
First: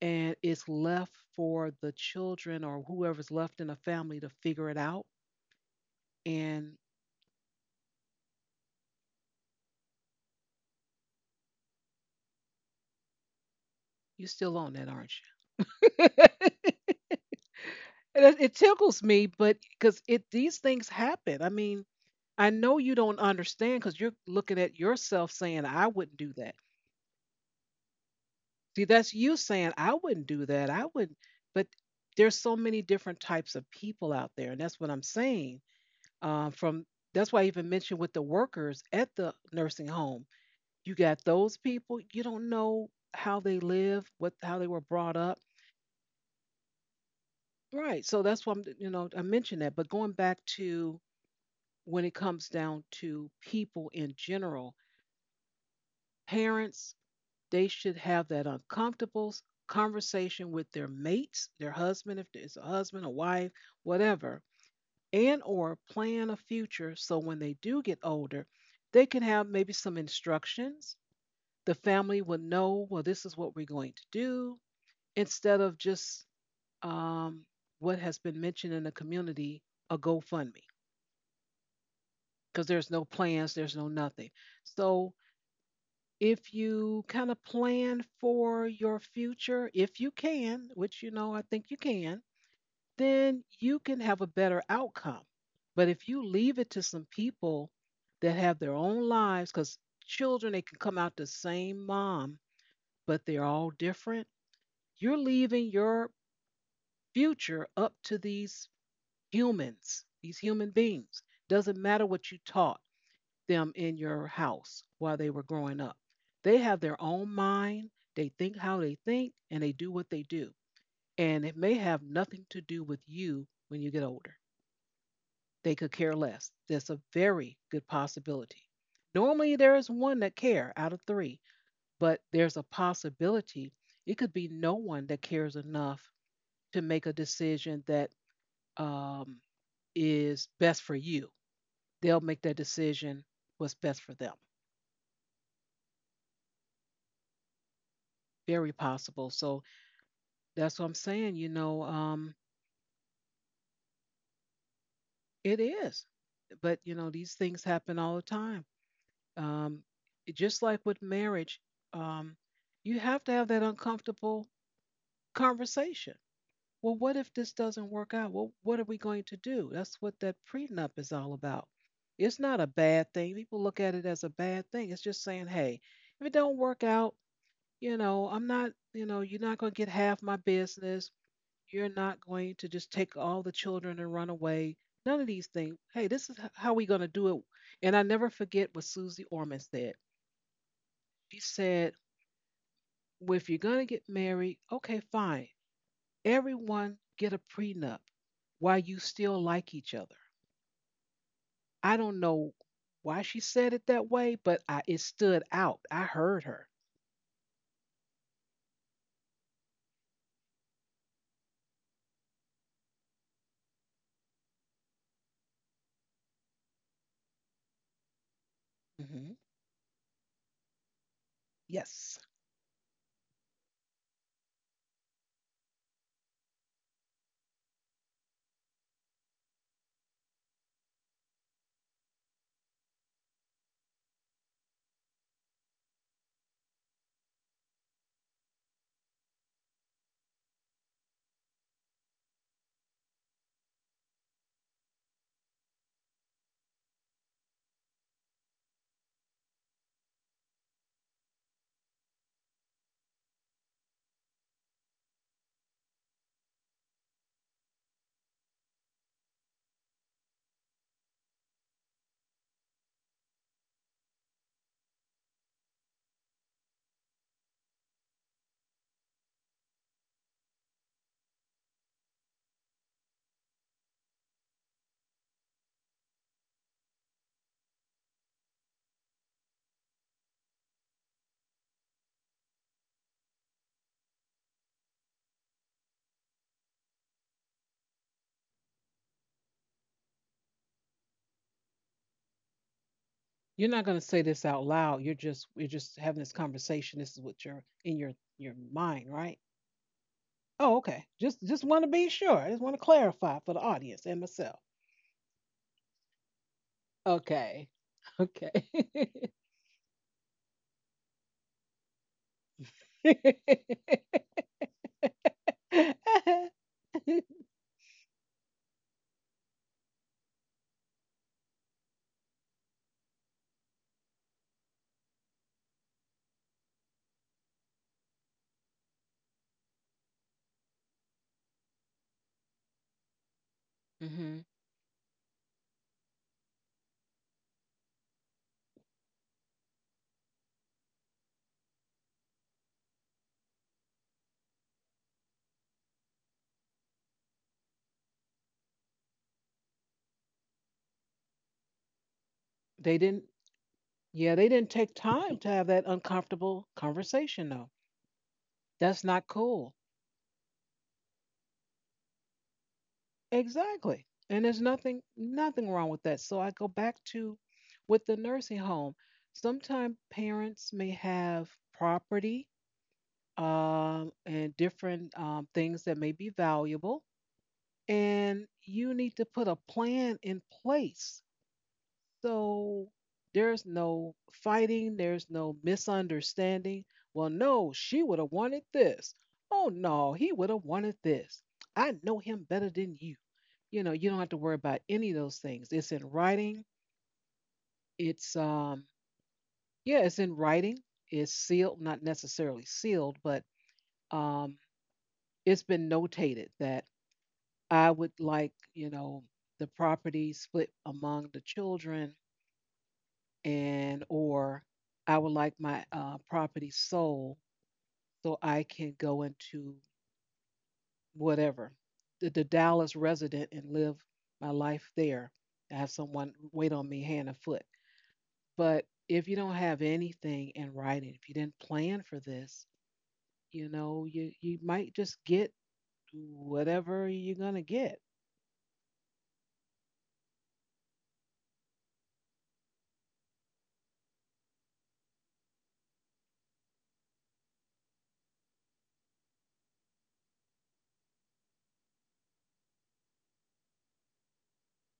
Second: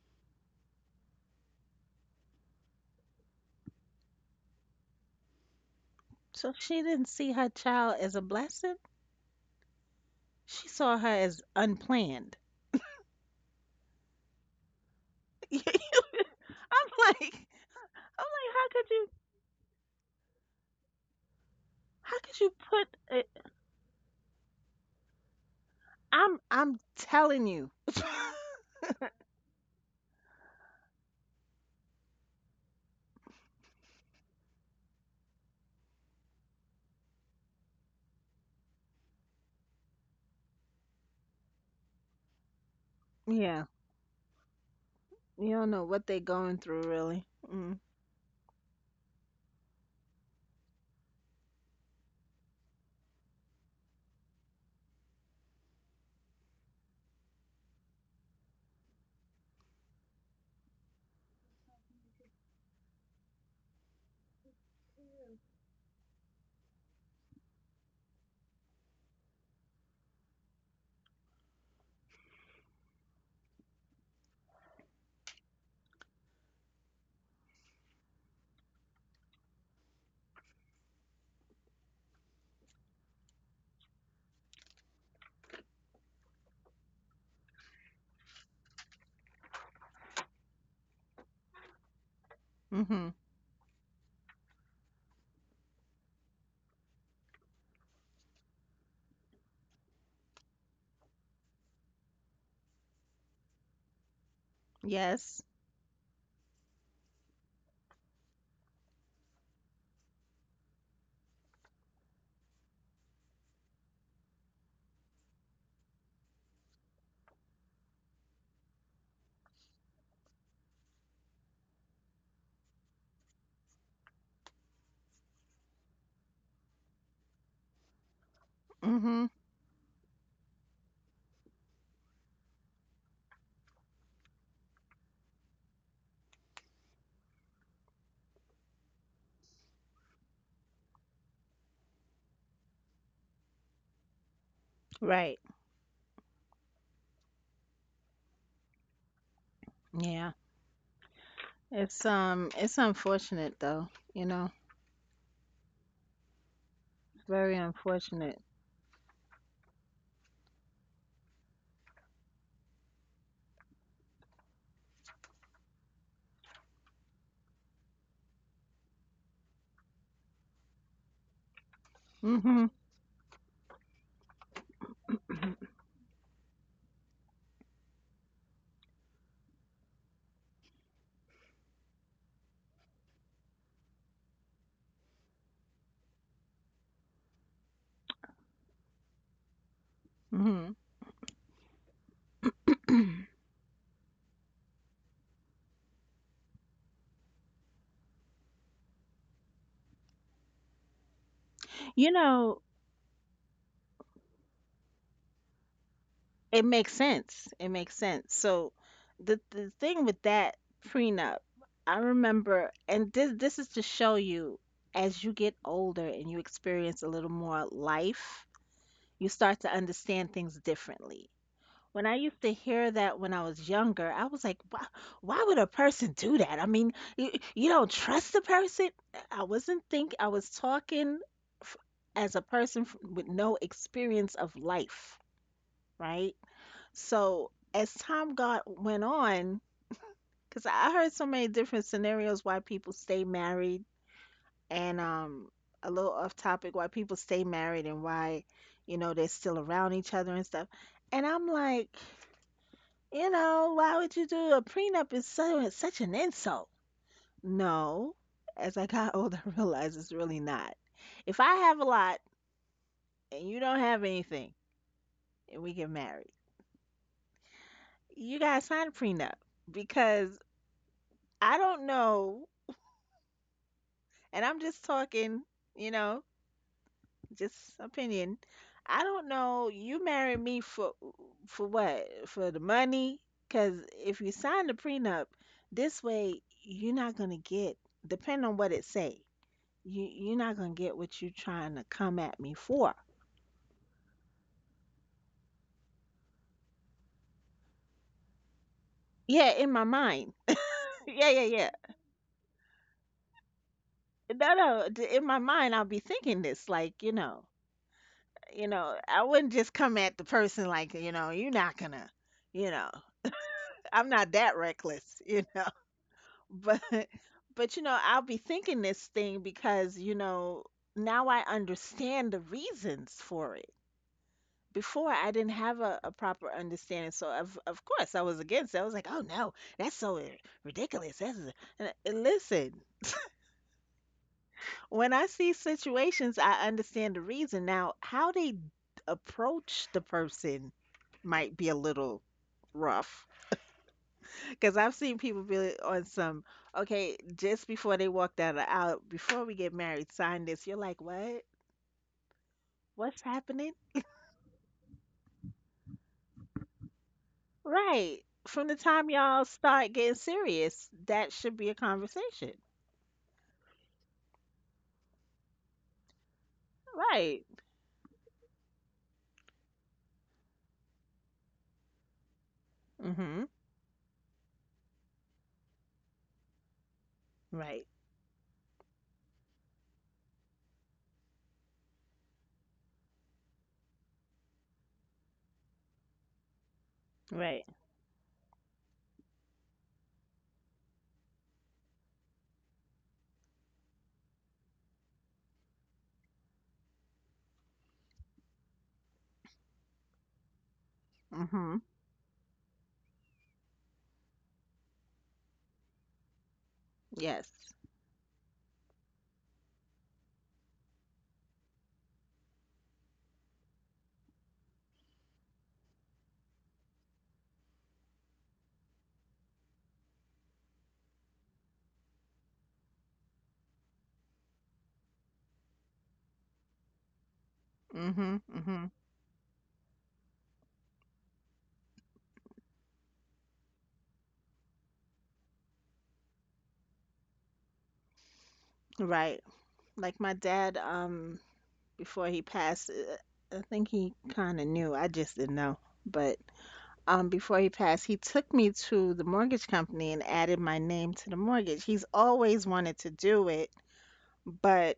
[SPEAKER 1] and it's left for the children or whoever's left in the family to figure it out.
[SPEAKER 2] So
[SPEAKER 1] And
[SPEAKER 2] she didn't see her child as a blessing. She saw her as unplanned.
[SPEAKER 1] you are still on that, aren't
[SPEAKER 2] I'm
[SPEAKER 1] you?
[SPEAKER 2] like, I'm
[SPEAKER 1] it,
[SPEAKER 2] like,
[SPEAKER 1] it
[SPEAKER 2] how could
[SPEAKER 1] tickles
[SPEAKER 2] you,
[SPEAKER 1] me, but because it these things happen. I mean,
[SPEAKER 2] how could you
[SPEAKER 1] I know you
[SPEAKER 2] put
[SPEAKER 1] don't
[SPEAKER 2] it?
[SPEAKER 1] understand because you're looking at yourself saying, "I wouldn't do
[SPEAKER 2] I'm,
[SPEAKER 1] that."
[SPEAKER 2] I'm telling you.
[SPEAKER 1] See, that's you saying, "I wouldn't do that." I wouldn't. But there's so many different types of people out there, and that's what I'm saying. Uh, from that's why I even mentioned with the workers at the nursing home. You got those people, you don't know how they
[SPEAKER 2] Yeah,
[SPEAKER 1] live, what how they were brought up.
[SPEAKER 2] you don't know what they going through, really. Mm,
[SPEAKER 1] Right. So that's why I'm, you know, I mentioned that. But going back to when it comes down to people in general, parents, they should have that uncomfortable conversation with their mates, their husband, if it's a husband, a wife, whatever, and or plan a future so when they do get older, they can have maybe some instructions. The family will know, well, this is what we're going to do instead of just um, what has been mentioned in the community, a GoFundMe, because there's no plans, there's no nothing. So if you kind of plan for your future, if you can, which you know I think you can,
[SPEAKER 2] mm-hmm.
[SPEAKER 1] then you can have a better outcome. But if you leave it to some people that have their own lives, because children, they can come out the same mom, but they're all different, you're
[SPEAKER 2] Yes.
[SPEAKER 1] leaving your future up to these humans, these human beings. Doesn't matter what you taught them in your house while they were growing up. They have their own mind, they think how they think, and they do what they do. And it may have nothing to do with you when you get older. They could care less. That's a very good possibility.
[SPEAKER 2] Mm-hmm.
[SPEAKER 1] Normally, there is one that cares out of three, but there's a possibility it could be no one that cares enough to make a decision that um, is best for you. They'll make that decision what's best for them.
[SPEAKER 2] Right.
[SPEAKER 1] Very possible. So
[SPEAKER 2] Yeah.
[SPEAKER 1] that's what I'm saying. You know,
[SPEAKER 2] It's
[SPEAKER 1] um,
[SPEAKER 2] um, it's unfortunate though. You know,
[SPEAKER 1] it is. But, you know, these
[SPEAKER 2] very
[SPEAKER 1] things happen all the
[SPEAKER 2] unfortunate.
[SPEAKER 1] time. Um, just like with marriage, um, you have to have that uncomfortable conversation. Well, what if this doesn't work out? Well, what are we going to do? That's what that prenup is all about. It's not a
[SPEAKER 2] Mm-hmm.
[SPEAKER 1] bad thing. People look at it as a bad thing. It's just saying,
[SPEAKER 2] Mm-hmm.
[SPEAKER 1] hey, if it don't work out, you know, I'm not, you know, you're not going to get half my business. You're not going to just take all the children and run away. None of these things. Hey, this is h- how we going to do it. And I never forget what Susie Orman said.
[SPEAKER 2] Mm-hmm.
[SPEAKER 1] She said, well, if you're going to get married, okay, fine. Everyone get a prenup while you still like each other. I
[SPEAKER 2] You
[SPEAKER 1] don't know
[SPEAKER 2] know,
[SPEAKER 1] why she said it that way, but I, it stood out. I heard
[SPEAKER 2] it
[SPEAKER 1] her.
[SPEAKER 2] makes sense. It makes sense. So the the thing with that prenup, I remember, and this this is to show you, as you get older and you experience a little more life, you
[SPEAKER 1] hmm
[SPEAKER 2] start to understand things differently. When I
[SPEAKER 1] Yes.
[SPEAKER 2] used to hear that when I was younger, I was like, why, why would a person do that? I mean, you, you don't trust the person. I wasn't think I was talking f- as a person f- with no experience of life, right? So as time got went on, because I heard so many different scenarios why people stay married, and um, a little off topic, why people stay married and why, you know, they're still around each other and stuff. And I'm like, you know, why would you do a prenup? Is so it's such an insult. No, as I got older, I realized it's really not. If I have a lot and you don't have anything, and we get married, you gotta sign a prenup because I don't know, and I'm just talking, you know, just opinion. I don't know. You marry me for for what? For the money? Because if you sign the prenup, this way you're not gonna get. Depend on what it say. You you're not gonna get what you're trying to come at me for.
[SPEAKER 1] You're not going to say this out loud. You're just you're just having this conversation. This is what you're in your your mind, right?
[SPEAKER 2] Yeah, in my mind.
[SPEAKER 1] Oh, okay.
[SPEAKER 2] Yeah,
[SPEAKER 1] Just
[SPEAKER 2] yeah,
[SPEAKER 1] just
[SPEAKER 2] yeah.
[SPEAKER 1] want to be sure. I just want to clarify for the audience and
[SPEAKER 2] No,
[SPEAKER 1] myself.
[SPEAKER 2] no. d- In my mind, I'll be thinking this, like, you know,
[SPEAKER 1] Okay. Okay.
[SPEAKER 2] you know, I wouldn't just come at the person, like, you know, you're not gonna, you know. I'm not that reckless, you know. But but you know, I'll be thinking this thing because, you know, now I understand the reasons for it. Before I didn't have a, a proper understanding. So of of course I was against it. I was like, "Oh, no, that's so r- ridiculous. That's a-" and I- listen,
[SPEAKER 1] hmm
[SPEAKER 2] when I see situations, I understand the reason. Now, how they approach the person might be a little rough. Because I've seen people be on some, "Okay, just before they walked out, of- out, before we get married, sign this." You're like, what?
[SPEAKER 1] They
[SPEAKER 2] What's
[SPEAKER 1] didn't.
[SPEAKER 2] happening?
[SPEAKER 1] Yeah, they didn't take time to have that uncomfortable conversation though.
[SPEAKER 2] Right. From the
[SPEAKER 1] That's
[SPEAKER 2] time
[SPEAKER 1] not
[SPEAKER 2] y'all
[SPEAKER 1] cool.
[SPEAKER 2] start getting serious, that should be a conversation.
[SPEAKER 1] Exactly. And there's nothing nothing wrong with that. So I go back to
[SPEAKER 2] Right.
[SPEAKER 1] with the nursing home. Sometimes parents may have property
[SPEAKER 2] Mm-hmm.
[SPEAKER 1] um, and different um, things that may be valuable,
[SPEAKER 2] Right.
[SPEAKER 1] and you need to put a plan in place so there's no fighting, there's no misunderstanding. Well,
[SPEAKER 2] Right.
[SPEAKER 1] no, she would have wanted this. Oh, no, he would have wanted this. I know him better than you. You know, you don't have to worry about any of those things. It's in writing. It's, um, yeah, it's in writing. It's
[SPEAKER 2] Mm-hmm.
[SPEAKER 1] sealed, not necessarily sealed, but um, it's been notated that
[SPEAKER 2] Yes.
[SPEAKER 1] I would like, you know, the property split among the children and or I would like my uh, property sold so I can go into whatever the, the Dallas resident and live my life there. I have someone wait on me hand and foot.
[SPEAKER 2] Mm-hmm.
[SPEAKER 1] But
[SPEAKER 2] Mm-hmm.
[SPEAKER 1] if you don't have anything in writing, if you didn't plan for this, you know, you you might just get whatever you're gonna get.
[SPEAKER 2] Right. Like, my dad, um, before he passed, uh, I think he kind of knew. I just didn't know. But um, before he passed, he took me to the mortgage company and added my name to the mortgage. He's always wanted to do it, but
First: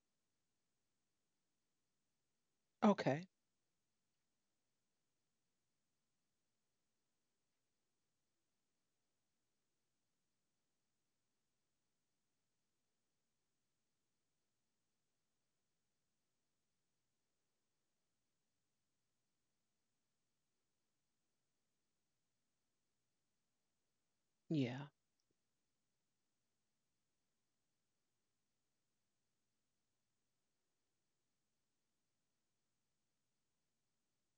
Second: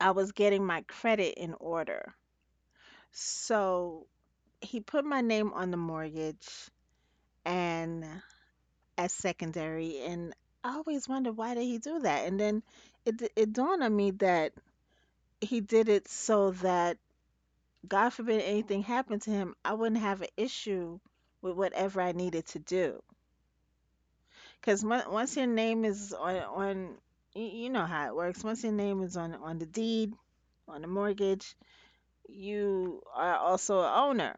[SPEAKER 2] I was getting my credit in order.
[SPEAKER 1] Okay.
[SPEAKER 2] So he put my name on the mortgage and as secondary. And I always wondered, why did he do that? And then it, d- it dawned on me that he did it so that, God forbid anything happened to him, I wouldn't have an issue with whatever I needed to do. Because
[SPEAKER 1] Yeah.
[SPEAKER 2] once your name is on on, y- you know how it works. Once your name is on on the deed, on the mortgage, you are also a owner.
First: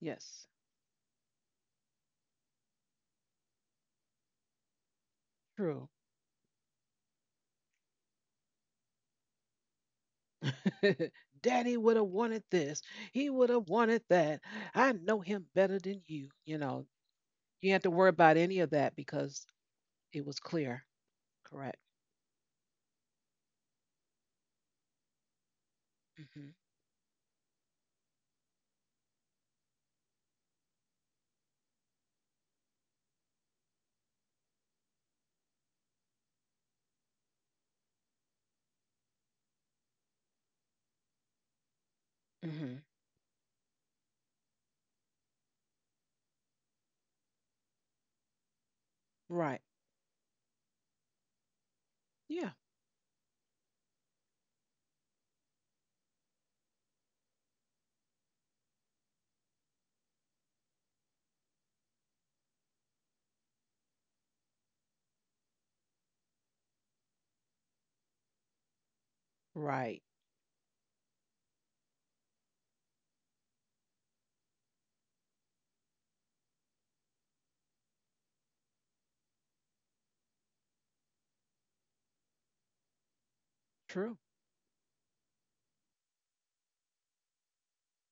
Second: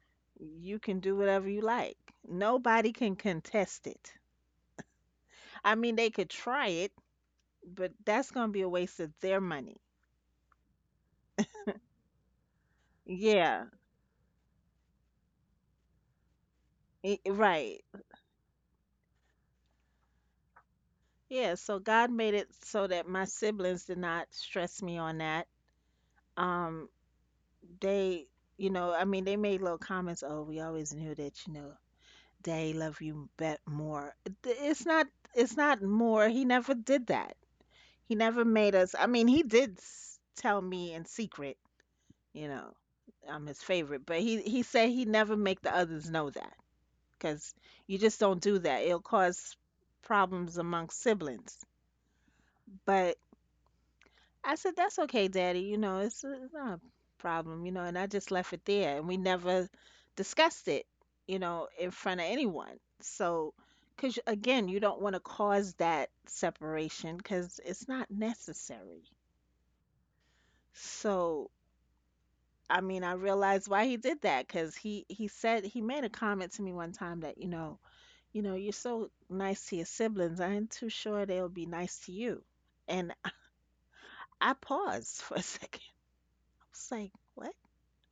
[SPEAKER 1] Yes.
[SPEAKER 2] You can do whatever you like. Nobody can contest it. I
[SPEAKER 1] True.
[SPEAKER 2] mean, they could try it, but that's going to be a waste of their money.
[SPEAKER 1] Daddy would have wanted this. He would
[SPEAKER 2] Yeah,
[SPEAKER 1] have wanted that. I know him better than you. You know,
[SPEAKER 2] i-
[SPEAKER 1] you
[SPEAKER 2] right.
[SPEAKER 1] have to worry about any of that because it was clear.
[SPEAKER 2] Yeah, so
[SPEAKER 1] Correct.
[SPEAKER 2] God made it so that my siblings did not stress me on that.
[SPEAKER 1] hmm
[SPEAKER 2] Um, they, you know, I mean, they made little comments, "Oh, we always knew that, you know, "They love you bet more." Th- It's not, it's not more. He never did that. He never made us. I mean, he did s- tell me in secret, you know,
[SPEAKER 1] hmm
[SPEAKER 2] I'm his favorite, but he he said he never make the others know that, cuz you just don't do that. It'll cause
[SPEAKER 1] Right.
[SPEAKER 2] problems among siblings.
[SPEAKER 1] Yeah.
[SPEAKER 2] But I said, "That's okay, Daddy. You know, it's, uh, it's not a problem. You know." And I just left it there, and we never discussed it, you know, in front of anyone. So, because again, you don't want to cause that separation because it's not necessary.
[SPEAKER 1] Right.
[SPEAKER 2] So, I mean, I realized why he did that because he he said, he made a comment to me one time that, you know, you know, "You're so nice to your siblings. I ain't too sure they'll be nice to you." And
[SPEAKER 1] True.
[SPEAKER 2] I paused for a second. I was like, what?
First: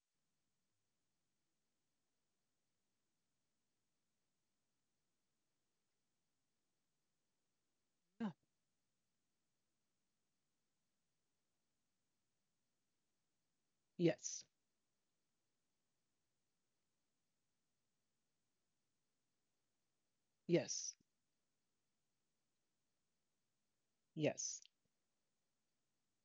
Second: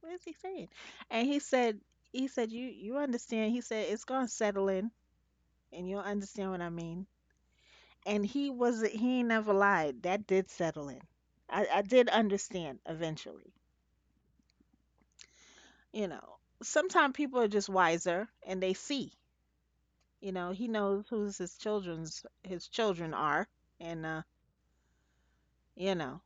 [SPEAKER 2] What is he saying? And he said, he said, you you understand." He said, "It's gonna settle in, and you'll understand what I mean." And
[SPEAKER 1] Yeah.
[SPEAKER 2] he was He ain't never lied. That did settle in. I, I did understand eventually.
[SPEAKER 1] Yes.
[SPEAKER 2] You know, sometimes people are just wiser and they see. You know, he
[SPEAKER 1] Yes.
[SPEAKER 2] knows who's his children's his children are, and uh,
[SPEAKER 1] Yes.
[SPEAKER 2] you know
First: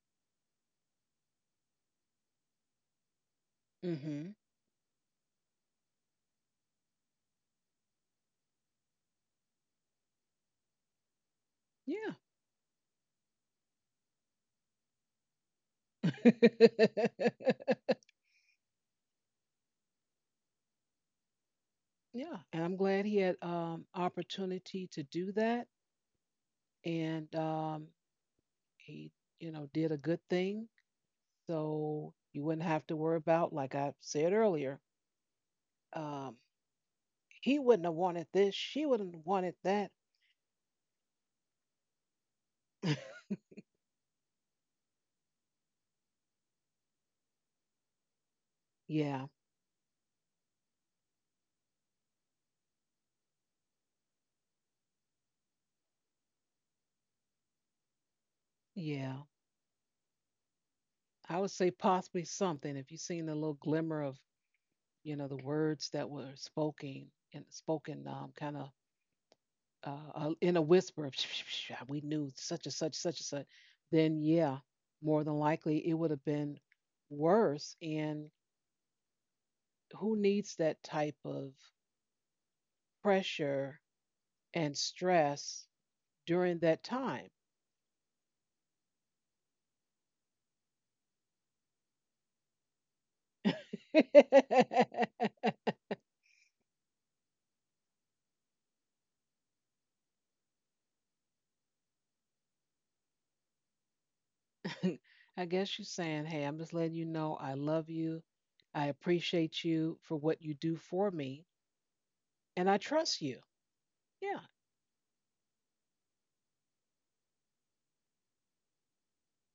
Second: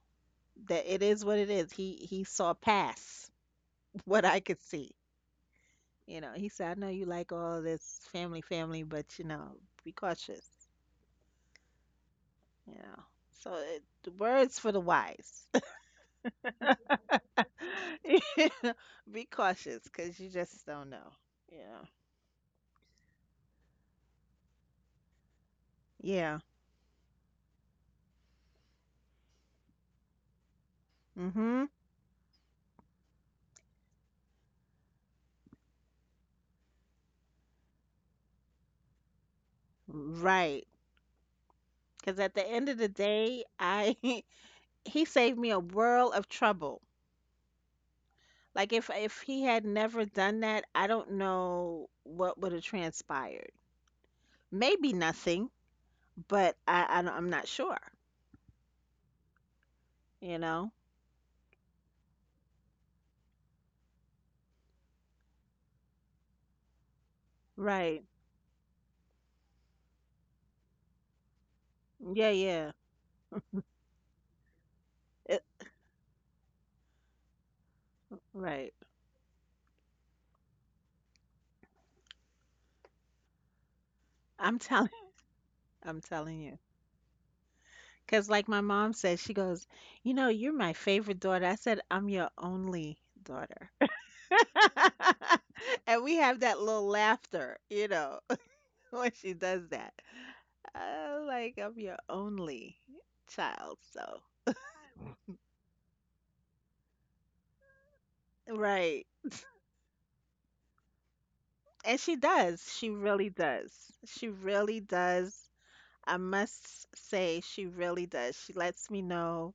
[SPEAKER 2] that it is what it is. He he saw past what
[SPEAKER 1] hmm
[SPEAKER 2] I could see. You know, he said, "I know you like all this family, family, but you know, be cautious."
[SPEAKER 1] Yeah.
[SPEAKER 2] Yeah. So it, the words for the wise. You know, be cautious because you just don't know. Yeah.
[SPEAKER 1] Yeah. And I'm glad he had um opportunity to do that.
[SPEAKER 2] Yeah.
[SPEAKER 1] And um he, you know, did a good thing.
[SPEAKER 2] Mm-hmm.
[SPEAKER 1] So you wouldn't have to worry about, like I said earlier, um, he wouldn't have wanted this, she wouldn't have wanted that.
[SPEAKER 2] Right. Because at the end of the day, I he saved me a world of trouble. Like, if if
[SPEAKER 1] Yeah,
[SPEAKER 2] he had never done that, I don't know what would have transpired. Maybe nothing, but I, I don't- I'm not sure.
[SPEAKER 1] yeah.
[SPEAKER 2] You know.
[SPEAKER 1] I would say possibly something. If you've seen the little glimmer of, you know, the words that were spoken and
[SPEAKER 2] Right.
[SPEAKER 1] spoken, um, kind of uh, uh, in a whisper of, we
[SPEAKER 2] Yeah.
[SPEAKER 1] knew such
[SPEAKER 2] Yeah.
[SPEAKER 1] and such, such and such, then yeah, more than
[SPEAKER 2] It,
[SPEAKER 1] likely it would have been worse. And
[SPEAKER 2] right.
[SPEAKER 1] who needs that type of pressure
[SPEAKER 2] I'm
[SPEAKER 1] and
[SPEAKER 2] telling.
[SPEAKER 1] stress
[SPEAKER 2] I'm telling you.
[SPEAKER 1] during that time.
[SPEAKER 2] Because, like my mom said, she goes, "You know, you're my favorite daughter." I said, "I'm your only daughter." and we have that little laughter, you know, when she does that. Uh, like, "I'm your only child." So,
[SPEAKER 1] I guess she's saying, hey, I'm just letting you know I love you. I
[SPEAKER 2] right.
[SPEAKER 1] appreciate you for what you do for me.
[SPEAKER 2] And she does.
[SPEAKER 1] And I
[SPEAKER 2] She
[SPEAKER 1] trust
[SPEAKER 2] really
[SPEAKER 1] you.
[SPEAKER 2] does. She
[SPEAKER 1] Yeah.
[SPEAKER 2] really does. I must say, she really does. She lets me know.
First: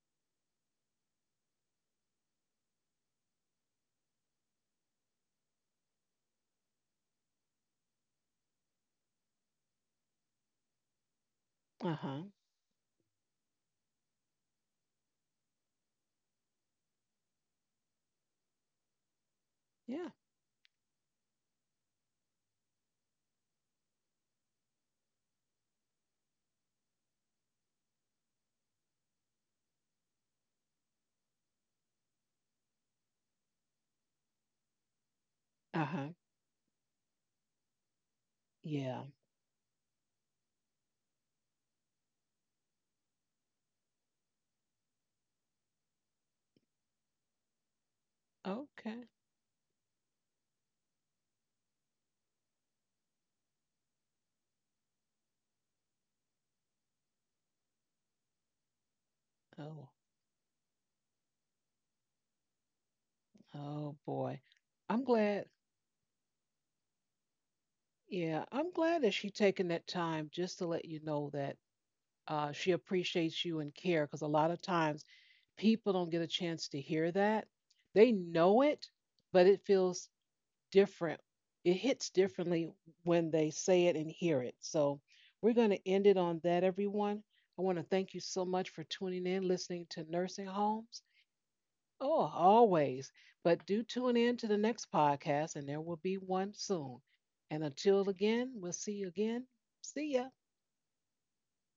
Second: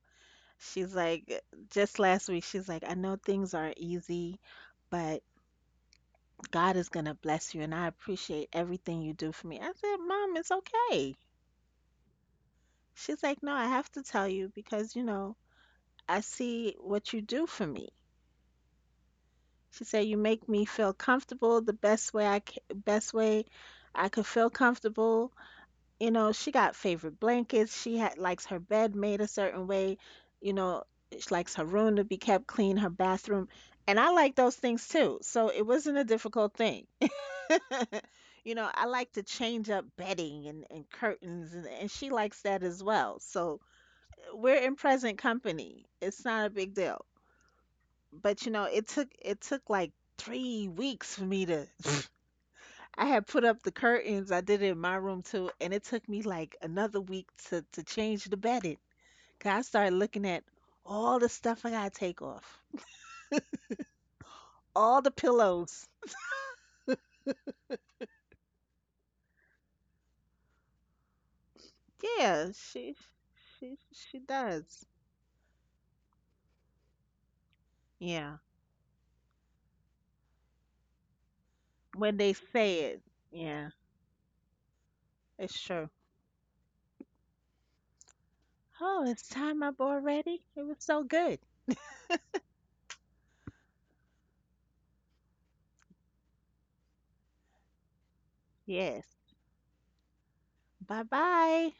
[SPEAKER 2] She's like, just last week, she's like, "I know things aren't easy, but God is going to bless you, and I appreciate everything you do for me." I said, "Mom, it's okay."
[SPEAKER 1] Uh huh.
[SPEAKER 2] She's like, "No, I have to tell you because, you know, I see what you do for me." She said,
[SPEAKER 1] Yeah.
[SPEAKER 2] "You make me feel comfortable the best way I ca- best way I could feel comfortable." You know, she got favorite blankets. She had likes her bed made a certain way. You know, she likes her room to be kept clean, her bathroom. And I like those things too. So it
[SPEAKER 1] Uh
[SPEAKER 2] wasn't a
[SPEAKER 1] huh.
[SPEAKER 2] difficult thing. you know, I
[SPEAKER 1] Yeah.
[SPEAKER 2] like to change up bedding, and, and curtains, and, and she likes that as well. So uh, we're in present company. It's not a big deal. But you know, it
[SPEAKER 1] Okay.
[SPEAKER 2] took it took like three weeks for me to. I had put up the curtains. I did it in my room too, and it took me like another week to to change the bedding. 'Cause I
[SPEAKER 1] Oh,
[SPEAKER 2] started looking at all the stuff I gotta take off,
[SPEAKER 1] oh boy.
[SPEAKER 2] all
[SPEAKER 1] I'm
[SPEAKER 2] the
[SPEAKER 1] glad.
[SPEAKER 2] pillows.
[SPEAKER 1] Yeah. I'm glad that she's taking that time just to let you know that
[SPEAKER 2] Yeah,
[SPEAKER 1] uh, she
[SPEAKER 2] she
[SPEAKER 1] appreciates you and
[SPEAKER 2] she
[SPEAKER 1] care
[SPEAKER 2] she
[SPEAKER 1] because a lot of
[SPEAKER 2] does.
[SPEAKER 1] times people don't get a chance to hear that. They
[SPEAKER 2] Yeah.
[SPEAKER 1] know it, but it feels different. It hits
[SPEAKER 2] When they
[SPEAKER 1] differently
[SPEAKER 2] say it.
[SPEAKER 1] when they
[SPEAKER 2] Yeah,
[SPEAKER 1] say it and hear it. So we're
[SPEAKER 2] it's
[SPEAKER 1] going
[SPEAKER 2] true.
[SPEAKER 1] to end it on that, everyone. I want to thank you so much for
[SPEAKER 2] Oh,
[SPEAKER 1] tuning
[SPEAKER 2] it's
[SPEAKER 1] in,
[SPEAKER 2] time up
[SPEAKER 1] listening to
[SPEAKER 2] already.
[SPEAKER 1] Nursing
[SPEAKER 2] It was so
[SPEAKER 1] Homes.
[SPEAKER 2] good.
[SPEAKER 1] Oh, always. But do tune in to the next podcast, and there will be one soon. And until again, we'll see you
[SPEAKER 2] Yes.
[SPEAKER 1] again. See ya.
[SPEAKER 2] Bye bye.